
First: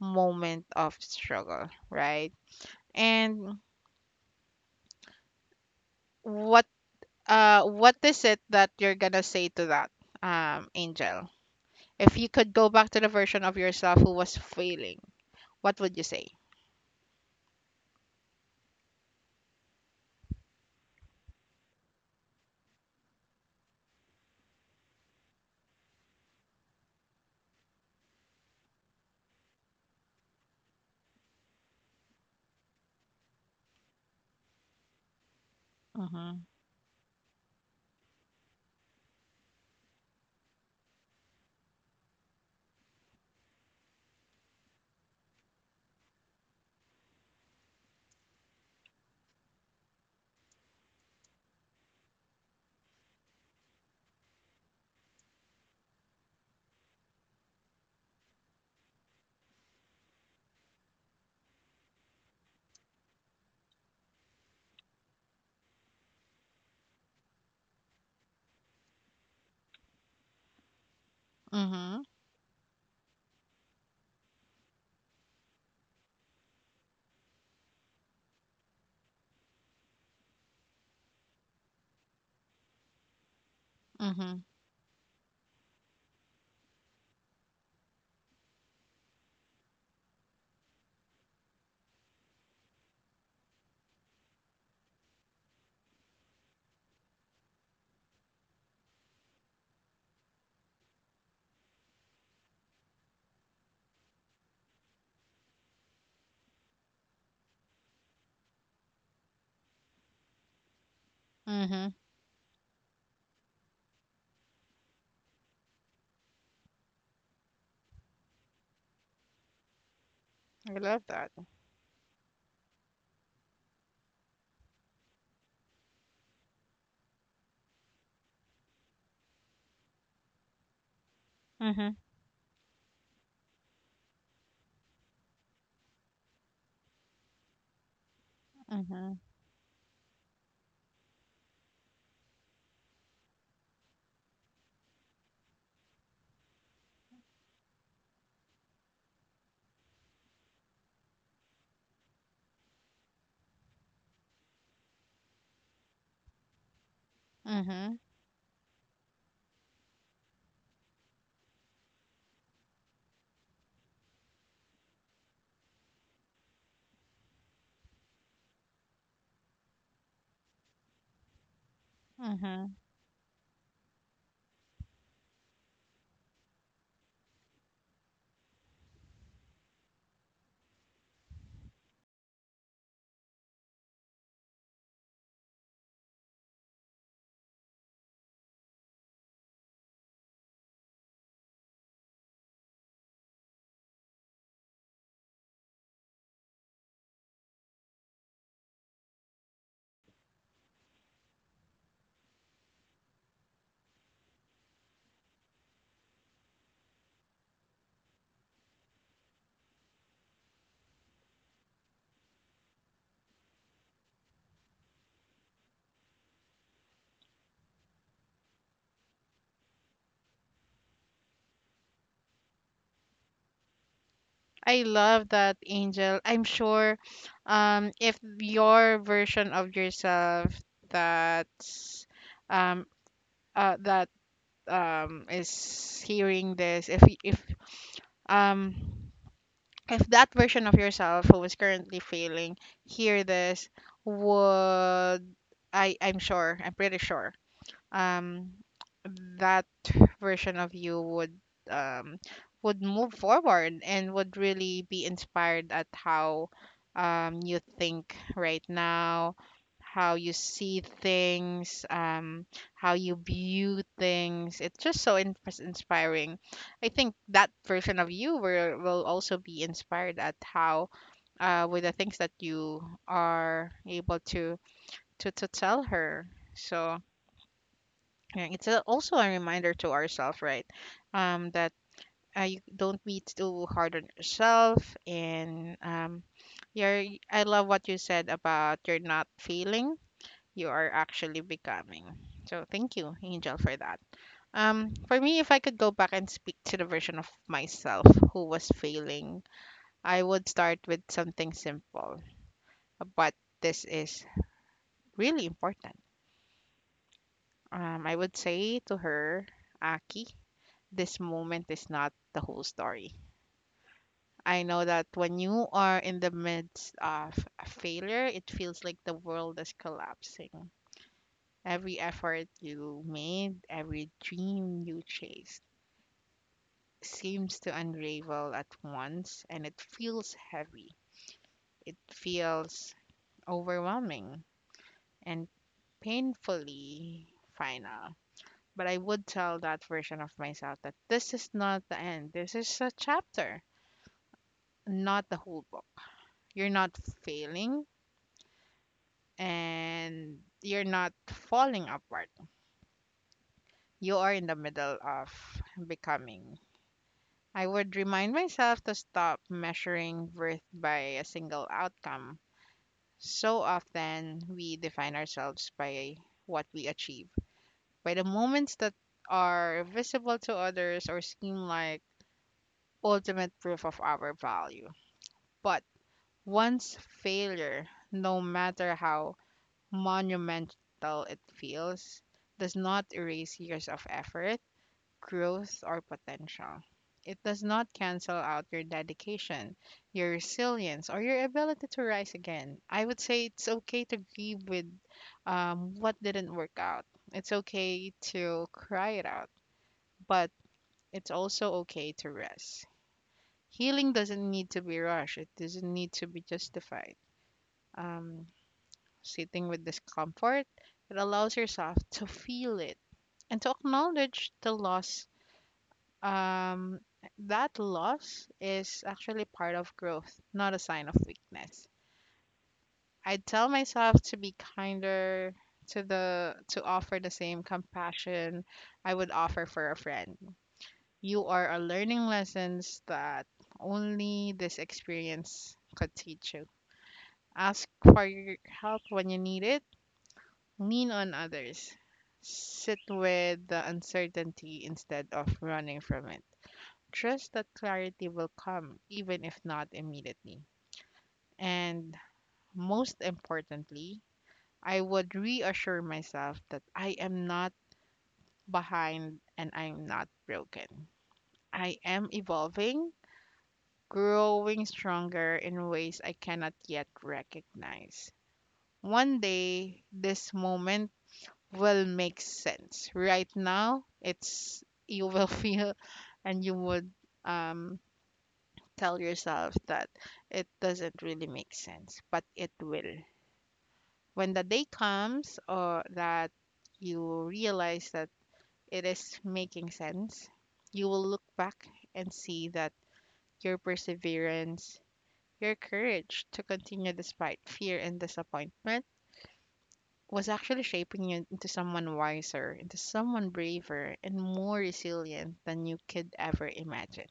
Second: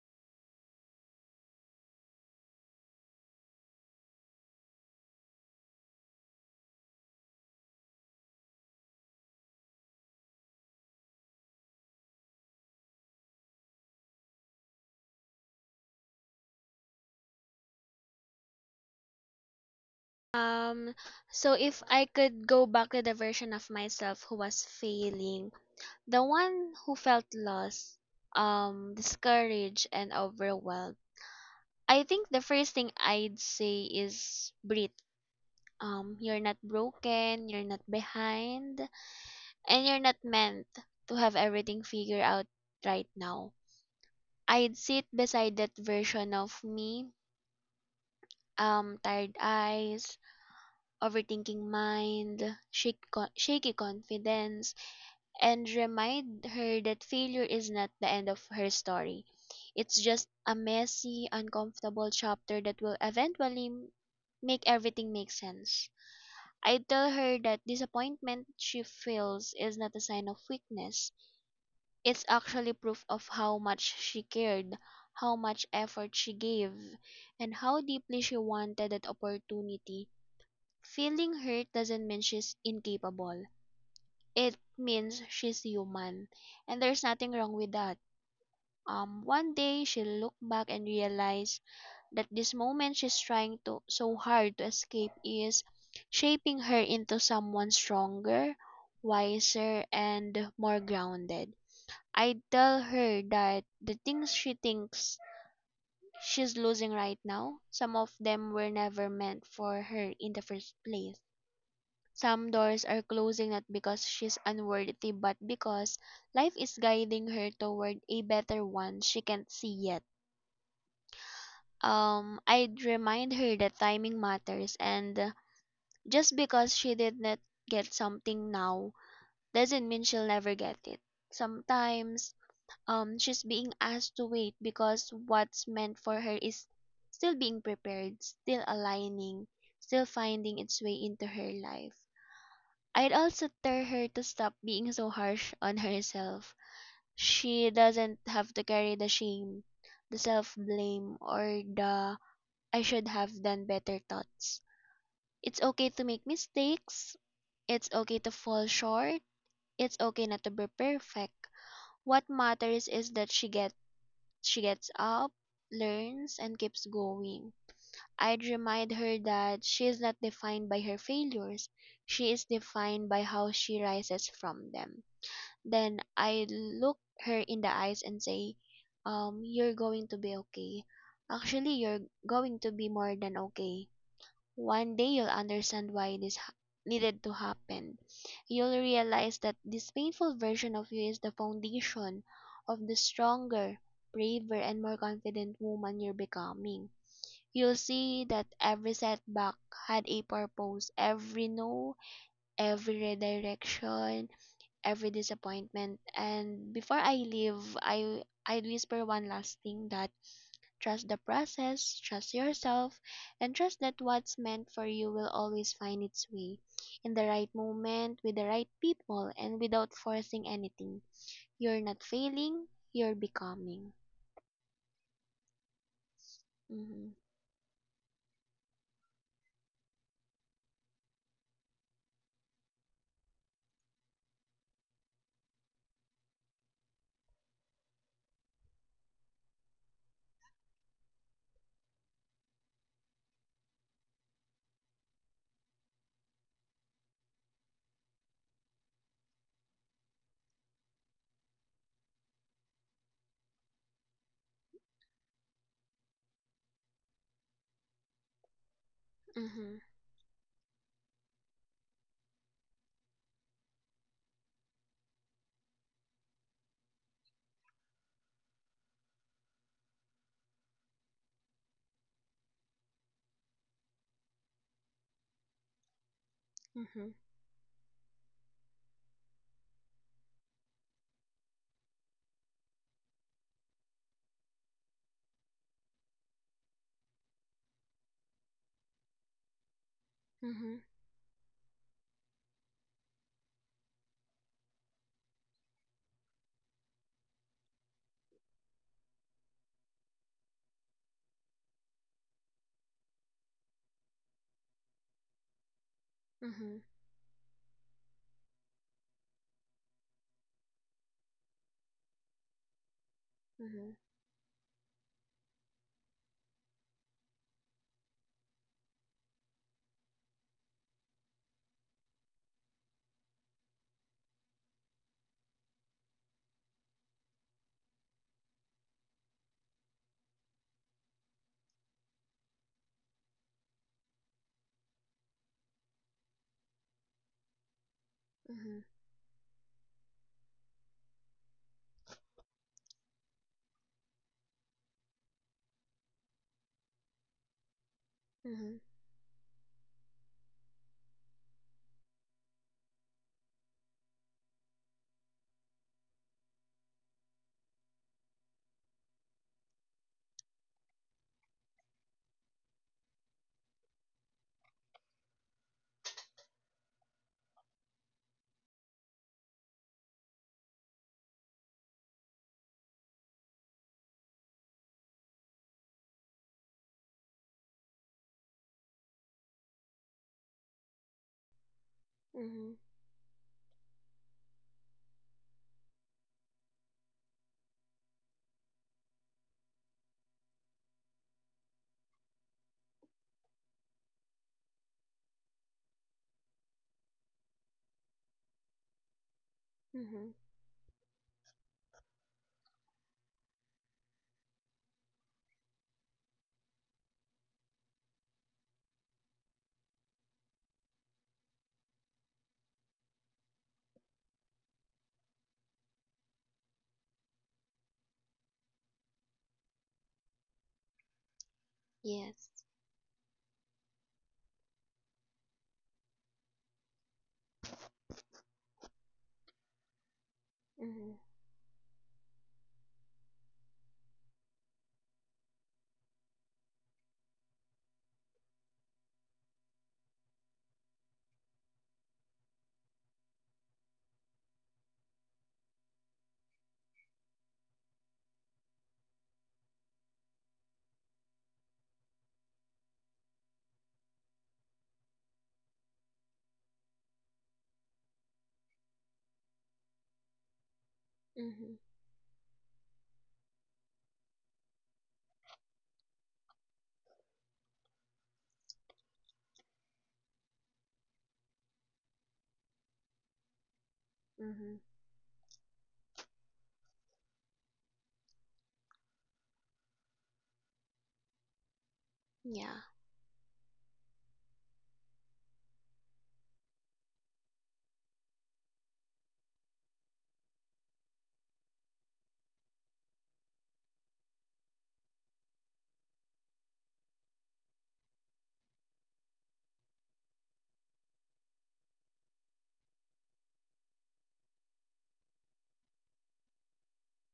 [SPEAKER 1] moment of struggle, right? And what what is it that you're gonna say to that um, angel? If you could go back to the version of yourself who was failing, what would you say?
[SPEAKER 2] Um so if I could go back to the version of myself who was failing, the one who felt lost, discouraged and overwhelmed. I think the first thing I'd say is breathe. You're
[SPEAKER 1] Mhm.
[SPEAKER 2] not broken, you're not behind. And you're not meant to have everything figured out right now. I'd sit beside that version of me, tired eyes, overthinking mind, shaky confidence, and remind her that failure is not the end of her story. It's just a messy, uncomfortable chapter that will make everything make sense. I tell her that disappointment she feels is not a sign of weakness.
[SPEAKER 1] Mhm.
[SPEAKER 2] It's actually proof of how much she cared, how much effort she gave, and how deeply she wanted that opportunity. Feeling hurt doesn't mean she's incapable.
[SPEAKER 1] Mhm.
[SPEAKER 2] It means she's human, and there's nothing wrong with that. One day she'll look back and realize that this moment she's trying to so hard to escape is shaping her into someone stronger, wiser, and more grounded. I tell her that the things she thinks she's losing right now, some of them were never meant for her in the first place.
[SPEAKER 1] Mhm.
[SPEAKER 2] Some doors are closing not because she's unworthy, but because life is guiding her toward a better one she can't see yet.
[SPEAKER 1] I love that.
[SPEAKER 2] I'd remind her that timing matters, and just because she did not get something now doesn't mean she'll never get it.
[SPEAKER 1] Mhm.
[SPEAKER 2] Sometimes she's being asked to wait because what's meant for her is still being prepared, still
[SPEAKER 1] Mhm.
[SPEAKER 2] aligning, still finding its way into her life. I'd also tell her to stop being so harsh on herself. She doesn't have to carry the shame, the self blame, or the "I should have done better" thoughts. It's okay to make mistakes. It's
[SPEAKER 1] Mhm.
[SPEAKER 2] okay to fall short. It's okay not to be perfect. What matters is that she gets up, learns, and keeps going. I'd remind her that she is not defined by her failures, she is
[SPEAKER 1] Mhm.
[SPEAKER 2] defined by how she rises from them. Then I look her in the eyes and say, you're going to be okay. Actually, you're going to be more than okay. One day you'll understand why needed to happen. You'll realize that this painful version of you is the foundation of the stronger, braver, and more confident woman you're becoming. You'll see that every setback had a purpose, every no, every redirection, every disappointment. And before I leave, I'd whisper one last thing: that trust the process, trust yourself, and trust that what's meant for you will always find its way, in the right moment, with the right people, and without forcing anything. You're not failing, you're becoming.
[SPEAKER 1] I love that, Angel. I'm sure
[SPEAKER 2] Mm-hmm.
[SPEAKER 1] if your version of yourself that's um, that is hearing this, if y- if um, if that version of yourself who is currently failing hear this, would I? I'm sure. I'm pretty sure um, that version of you would um, would move forward and would really be inspired at how um, you think right now,
[SPEAKER 2] Mm-hmm.
[SPEAKER 1] how you see things, um, how you view things. It's just so inspiring. I think that version of you will also be inspired at how with the things that you are able to to tell her. So yeah, it's a, also a reminder to ourselves, right? That you don't be too hard on yourself, and you're. I love what you said about you're not failing; you
[SPEAKER 2] Mm-hmm.
[SPEAKER 1] are actually becoming. So thank you, Angel, for that. For me, if I could go back and speak to the version of myself who was failing, I would start with something simple, but this is really important.
[SPEAKER 2] Mm-hmm.
[SPEAKER 1] I would say to her, Aki, this moment is not the whole story.
[SPEAKER 2] Mm-hmm.
[SPEAKER 1] I know that when you are in the midst of a failure, it feels like the world is collapsing. Every effort you made, every dream you chased seems to unravel at once, and it feels heavy. It feels overwhelming and painfully final.
[SPEAKER 2] Mm-hmm.
[SPEAKER 1] But I would tell that version of myself that this is not the end. This is a chapter, not the whole book. You're not failing
[SPEAKER 2] Mm-hmm. Mm-hmm.
[SPEAKER 1] and you're not falling apart. You are in the middle of becoming. I would remind myself to stop measuring worth by a single outcome. So often, we define ourselves by what we achieve, by the moments that are visible to others or seem like ultimate proof of our value. But once failure, no matter how monumental it feels,
[SPEAKER 2] Mm-hmm.
[SPEAKER 1] does not erase years of effort, growth, or potential. It does not cancel out your dedication, your resilience, or your ability to rise again. I would say it's okay to grieve with what didn't work out. It's okay to cry it out,
[SPEAKER 2] Mm-hmm.
[SPEAKER 1] but it's also okay to rest. Healing doesn't need to be rushed, it doesn't need to be justified. Um, Sitting with discomfort, it allows yourself to feel it and to acknowledge the loss. Um, that loss is actually part of growth, not a sign of weakness.
[SPEAKER 2] Yes.
[SPEAKER 1] I tell myself to be kinder, to the to offer the same compassion I would offer for a friend.
[SPEAKER 2] Mm-hmm.
[SPEAKER 1] You are a learning lessons that only this experience could teach you. Ask for your help when you need it. Lean on others. Sit with the uncertainty instead of running from it. Trust that clarity will come, even if not immediately. And most importantly, I would reassure myself that I am not behind and I'm not broken.
[SPEAKER 2] Mm-hmm.
[SPEAKER 1] I am evolving, growing stronger in ways I cannot yet recognize. One day, this moment will make sense. Right now,
[SPEAKER 2] Mm-hmm.
[SPEAKER 1] it's you will feel, and you would um, tell yourself that it doesn't really make sense, but it
[SPEAKER 2] Yeah.
[SPEAKER 1] will. When the day comes or that you realize that it is making sense, you will look back and see that your perseverance, your courage to continue despite fear and disappointment was actually shaping you into someone wiser, into someone braver, and more resilient than you could ever imagine.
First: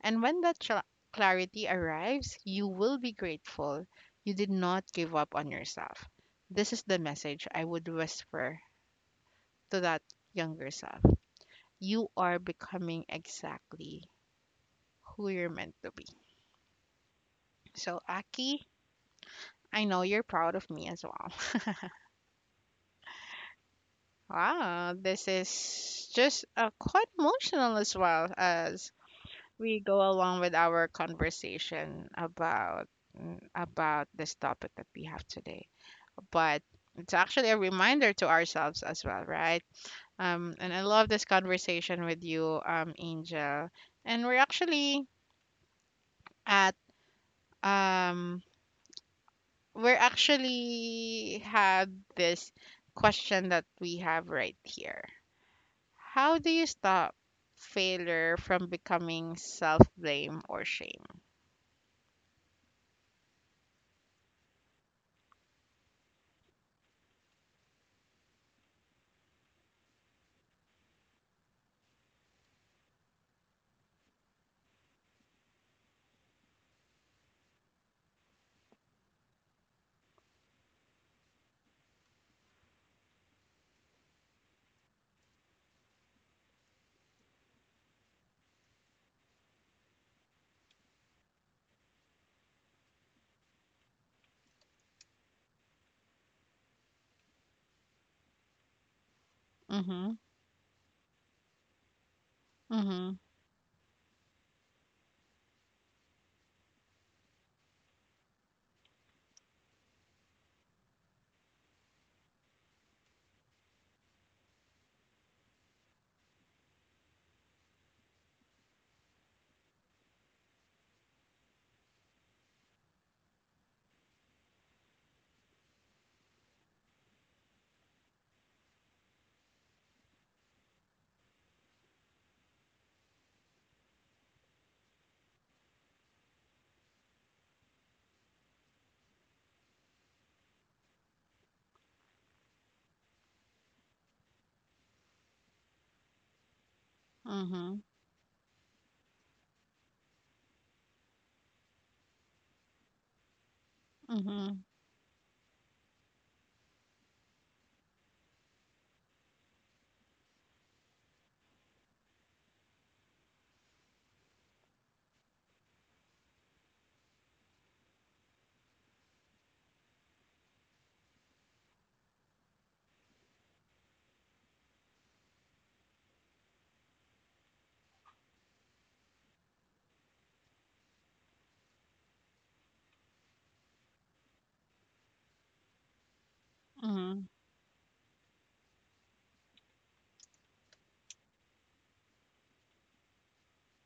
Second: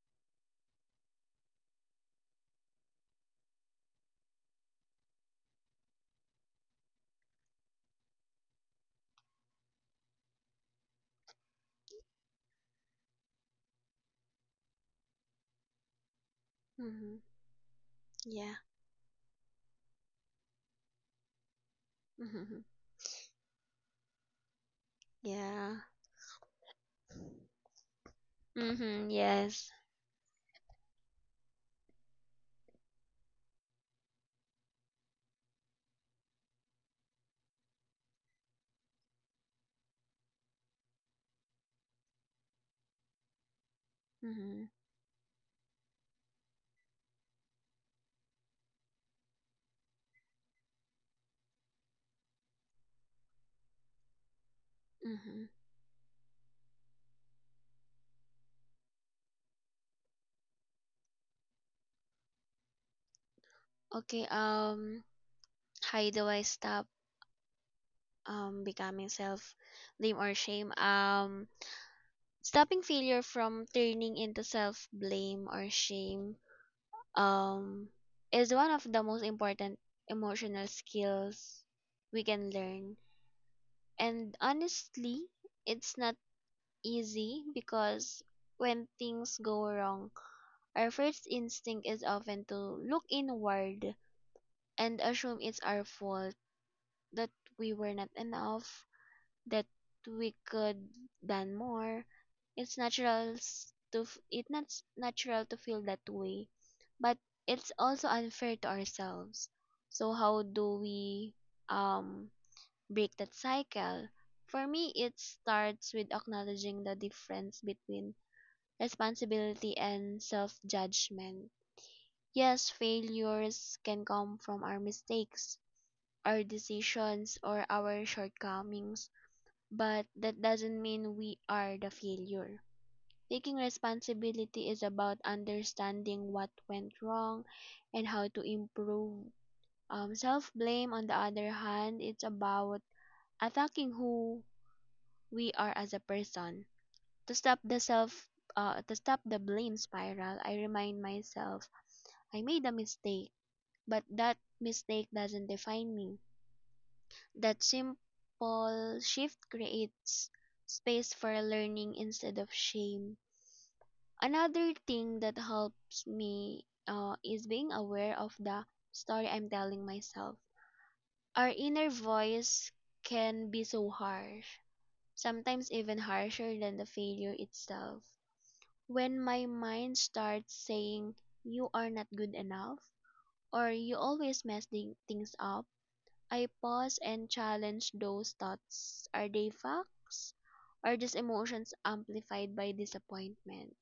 [SPEAKER 1] And when that clarity arrives, you will be grateful you did not give up on yourself. This is the message I would whisper to that younger self. You are becoming exactly who you're meant to be.
[SPEAKER 2] Mm-hmm.
[SPEAKER 1] So,
[SPEAKER 2] Yeah.
[SPEAKER 1] Aki, I know you're proud of me as well.
[SPEAKER 2] Mm-hmm.
[SPEAKER 1] Wow, this
[SPEAKER 2] Yeah.
[SPEAKER 1] is just quite emotional as well as
[SPEAKER 2] Mm-hmm. Yes.
[SPEAKER 1] we go along with our conversation about mm, about this topic that we have today. But it's actually a reminder to ourselves as well, right? And I love this conversation with you, Angel. And we're
[SPEAKER 2] Mm-hmm.
[SPEAKER 1] actually at um, we're actually had this question that we have right here.
[SPEAKER 2] Mm-hmm.
[SPEAKER 1] How do you stop failure from becoming self blame or shame?
[SPEAKER 2] Okay, how do I stop becoming self blame or shame? Stopping failure from turning into self blame or shame um is one of the most important emotional skills we can learn. And honestly, it's not easy because when things go wrong, our first instinct is often to look inward and assume it's our fault, that we were not enough, that
[SPEAKER 1] Mm-hmm.
[SPEAKER 2] we could done more. It's
[SPEAKER 1] Mm-hmm.
[SPEAKER 2] natural s- to f- it's not natural to feel that way, but it's also unfair to ourselves. So how do we um break that cycle? For me, it starts with acknowledging the difference between responsibility and self-judgment. Yes, failures can come from our mistakes, our decisions, or our shortcomings, but that doesn't mean we are the failure. Taking responsibility is about understanding what went wrong and how to improve. Self blame, on the other hand, it's about attacking who we are as a person. To stop
[SPEAKER 1] Mm-hmm.
[SPEAKER 2] the self, to stop the blame spiral, I remind myself I made a mistake, but that
[SPEAKER 1] Mhm.
[SPEAKER 2] mistake doesn't define me. That simple shift creates space for learning instead of shame. Another thing that helps me is being aware of the story I'm telling myself. Our inner voice can be so harsh, sometimes even harsher than the failure itself. When my mind starts saying, "You are not good enough," or "You always mess things up," I pause
[SPEAKER 1] Mhm.
[SPEAKER 2] and challenge those thoughts. Are they facts? Are just emotions amplified by disappointment?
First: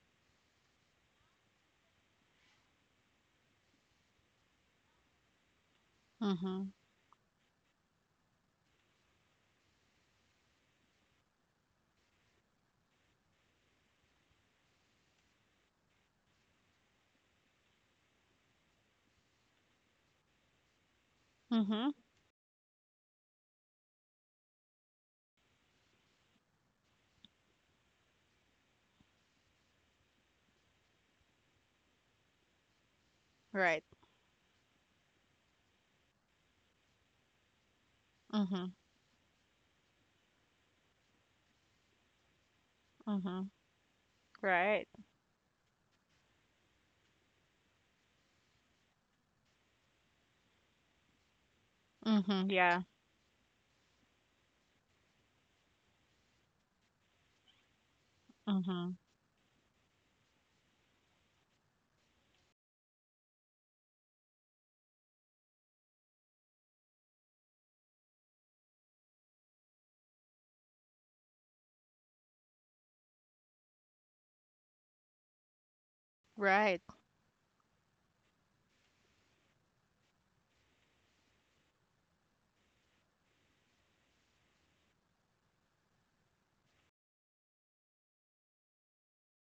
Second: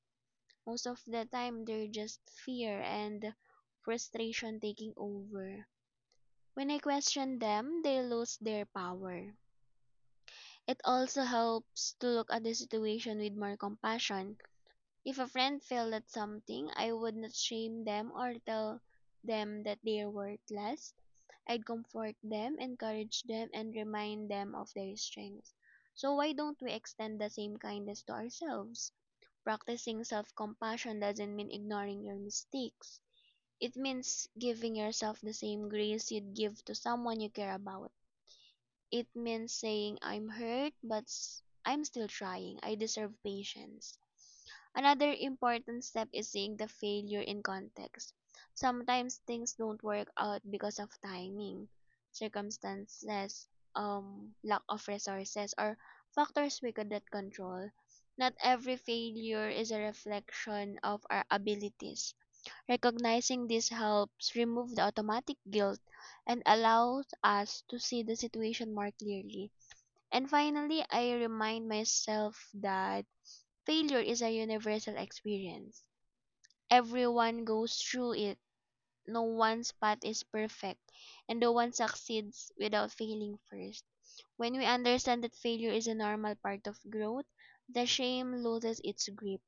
[SPEAKER 2] Most of the time, they're just fear and frustration taking over.
[SPEAKER 1] Mhm.
[SPEAKER 2] When I question them, they lose their power. It also helps to look at the situation with more compassion. If a friend failed at something, I would not shame them or tell them that they are worthless. I
[SPEAKER 1] Mhm.
[SPEAKER 2] comfort them, encourage them, and remind them of their strengths. So why don't we extend the same kindness to ourselves? Practicing self-compassion doesn't mean ignoring your mistakes. It
[SPEAKER 1] Right.
[SPEAKER 2] means giving yourself the same grace you'd give to someone you care about.
[SPEAKER 1] Mhm.
[SPEAKER 2] It means saying, "I'm hurt, but I'm still trying. I deserve
[SPEAKER 1] Mhm.
[SPEAKER 2] patience."
[SPEAKER 1] Right.
[SPEAKER 2] Another important step is seeing the failure in context. Sometimes things don't work out because of timing,
[SPEAKER 1] Mhm. Yeah.
[SPEAKER 2] circumstances, lack of resources, or factors we could not control. Not every
[SPEAKER 1] Mhm.
[SPEAKER 2] failure is a reflection of our abilities. Recognizing this helps remove the automatic guilt and allows us to see the situation more clearly. And finally, I remind myself that failure is a universal experience.
[SPEAKER 1] Right.
[SPEAKER 2] Everyone goes through it. No one's path is perfect, and no one succeeds without failing first. When we understand that failure is a normal part of growth, the shame loses its grip.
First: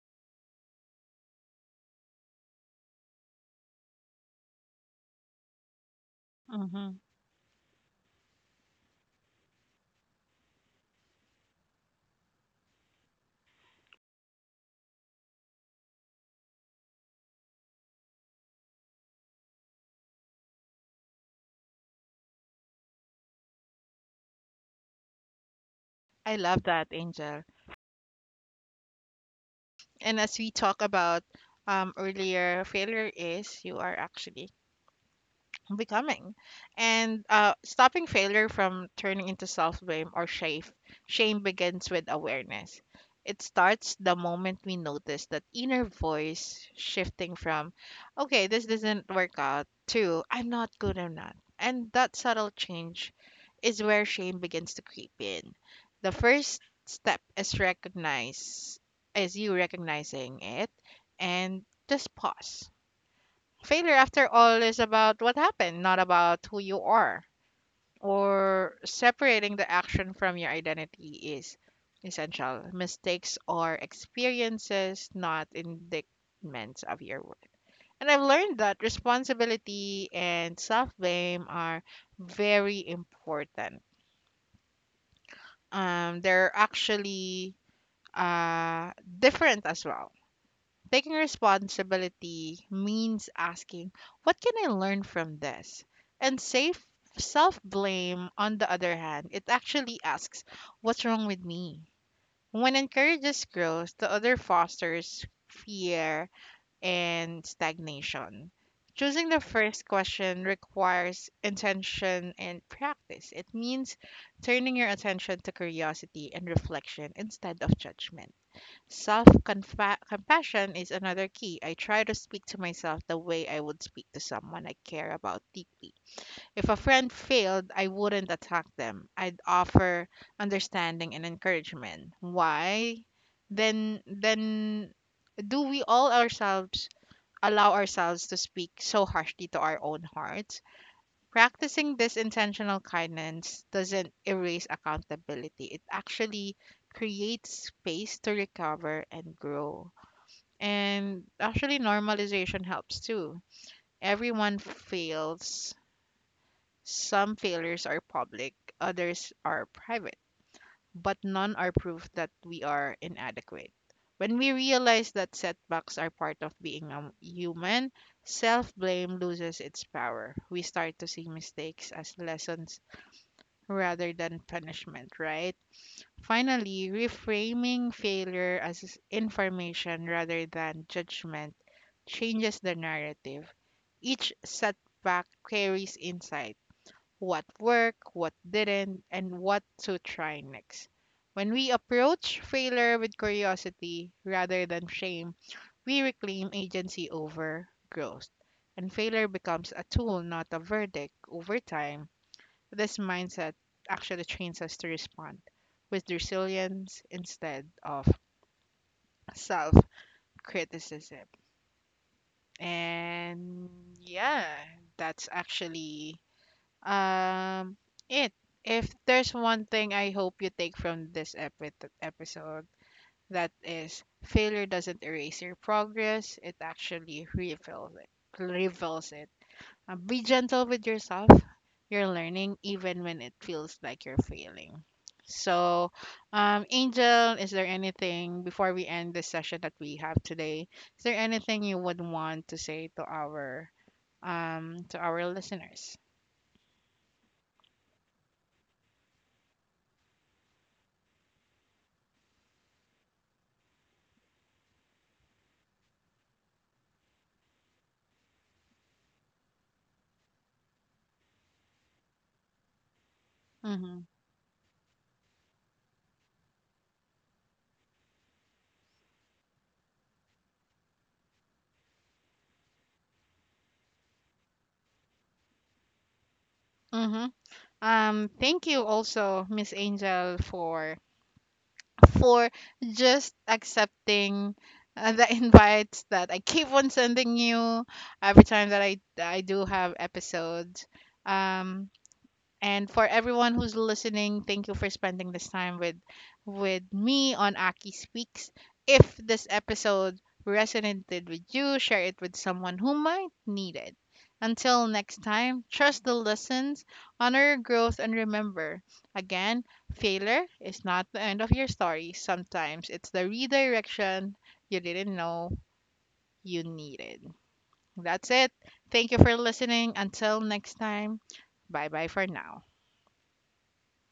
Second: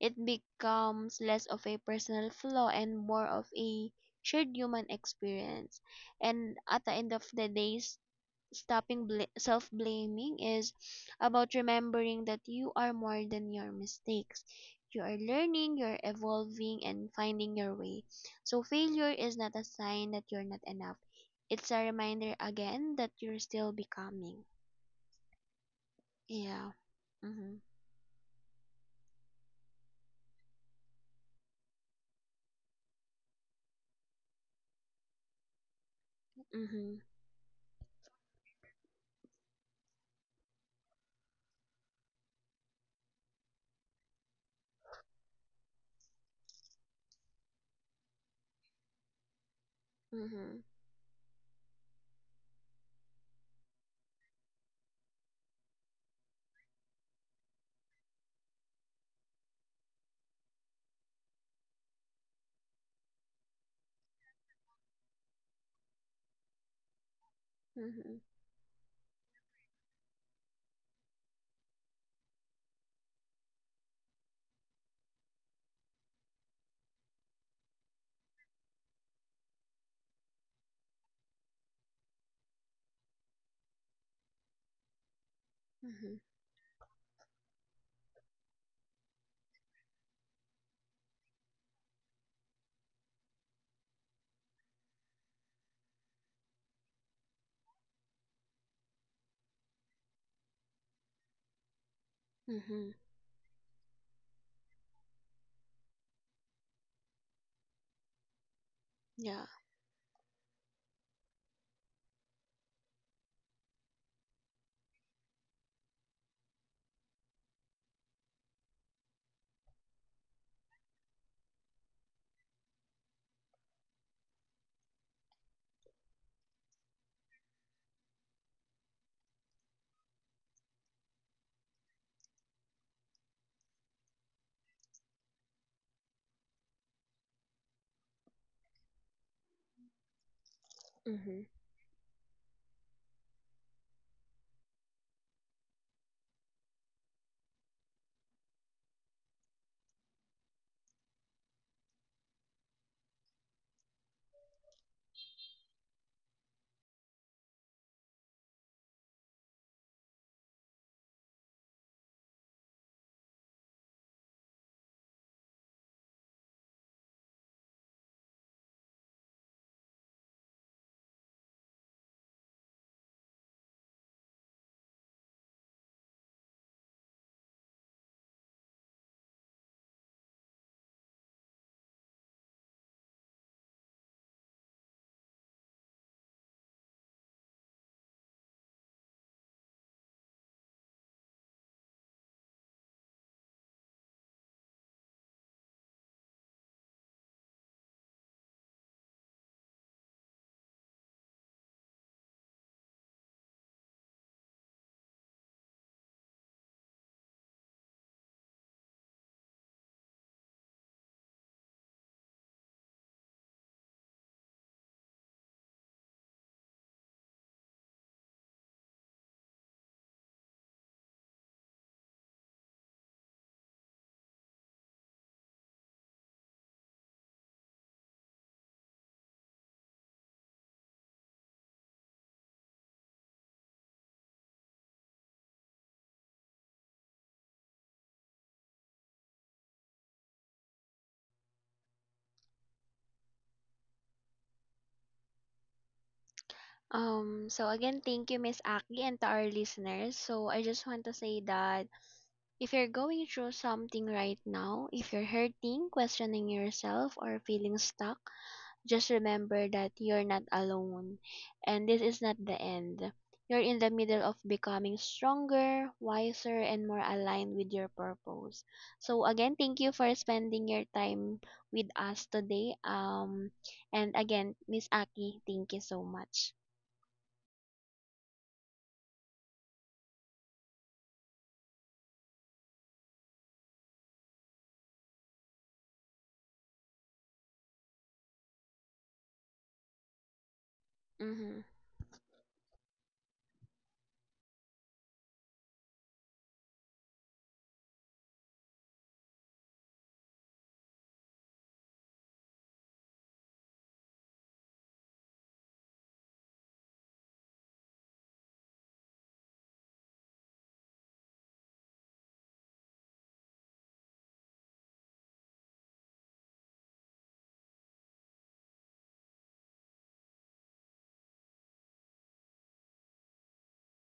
[SPEAKER 2] It becomes less of a personal flaw and more of a shared human experience. And at the
[SPEAKER 1] Mhm.
[SPEAKER 2] end of the day, self blaming is about remembering that you are more than your mistakes. You are learning, you're evolving, and finding your way. So, failure is not a sign that you're not enough. It's a reminder again that you're still becoming.
[SPEAKER 1] I love
[SPEAKER 2] Yeah.
[SPEAKER 1] that, Angel.
[SPEAKER 2] Mhm.
[SPEAKER 1] And as we talk about um, earlier, failure is you are actually becoming,
[SPEAKER 2] Mhm.
[SPEAKER 1] and stopping failure from turning into self-blame or shame begins with awareness. It starts the moment we notice that inner voice shifting from okay, this doesn't work out, to I'm
[SPEAKER 2] Mhm.
[SPEAKER 1] not good enough, and that subtle change is where shame begins to creep in. The first step is recognize, is you recognizing it, and just pause. Failure, after all, is about what happened, not about who you are.
[SPEAKER 2] Mhm.
[SPEAKER 1] Or separating the action from your identity is essential. Mistakes are experiences, not indictments of your worth. And I've learned that responsibility and self blame are very important.
[SPEAKER 2] Mhm.
[SPEAKER 1] They're actually uh, different as well. Taking responsibility means asking, what can I learn from this? And safe self blame, on the other hand, it actually asks, what's wrong with me? When
[SPEAKER 2] Mhm.
[SPEAKER 1] encourages growth, the other fosters fear and stagnation. Choosing
[SPEAKER 2] Yeah.
[SPEAKER 1] the first question requires intention and practice. It means turning your attention to curiosity and reflection instead of judgment. Self compassion is another key. I try to speak to myself the way I would speak to someone I care about deeply. If a friend failed, I wouldn't attack them. I'd offer understanding and encouragement. Why? Then do we all ourselves allow ourselves to speak so harshly to our own hearts?
[SPEAKER 2] Mhm.
[SPEAKER 1] Practicing this intentional kindness doesn't erase accountability. It actually creates space to recover and grow. And actually, normalization helps too. Everyone fails. Some failures are public, others are private, but none are proof that we are inadequate. When we realize that setbacks are part of being a human, self blame loses its power. We start to see mistakes as lessons rather than punishment, right? Finally, reframing failure as information rather than judgment changes the narrative. Each setback carries insight, what worked, what didn't, and what to try next. When we approach failure with curiosity rather than shame, we reclaim agency over growth. And failure becomes a tool, not a verdict. Over time, this mindset actually trains us to respond with resilience instead of self criticism. And yeah, that's actually um, it. If there's one thing I hope you take from this episode, that is failure doesn't erase your progress, it actually reveals it. Reveals it. Be gentle with yourself. You're learning even when it feels like you're failing. So, Angel, is there anything before we end the session that we have today? Is there anything you would want to say to our um, to our listeners?
[SPEAKER 2] So again, thank you, Miss Aki, and to our listeners. So I just want to say that if you're going through something right now, if you're hurting, questioning yourself, or feeling stuck, just remember that you're not alone. And this is not the end. You're in the
[SPEAKER 1] Mm-hmm.
[SPEAKER 2] middle of becoming stronger, wiser, and more aligned with your purpose. So again, thank you for spending your time with us today. And again, Miss Aki, thank you so much.
[SPEAKER 1] Mm-hmm. Thank you also, Miss Angel, for just accepting the invites that I keep on sending you every time that I do have episodes.
[SPEAKER 2] Mm-hmm.
[SPEAKER 1] Um, and for everyone who's listening, thank you for spending this time with me on Aki Speaks. If this episode resonated with you, share it with someone who might need it. Until next time, trust the lessons, honor your growth, and remember again, failure is not the end of your story. Sometimes it's the redirection you didn't know you needed. That's it. Thank you for listening. Until next time, bye bye for now.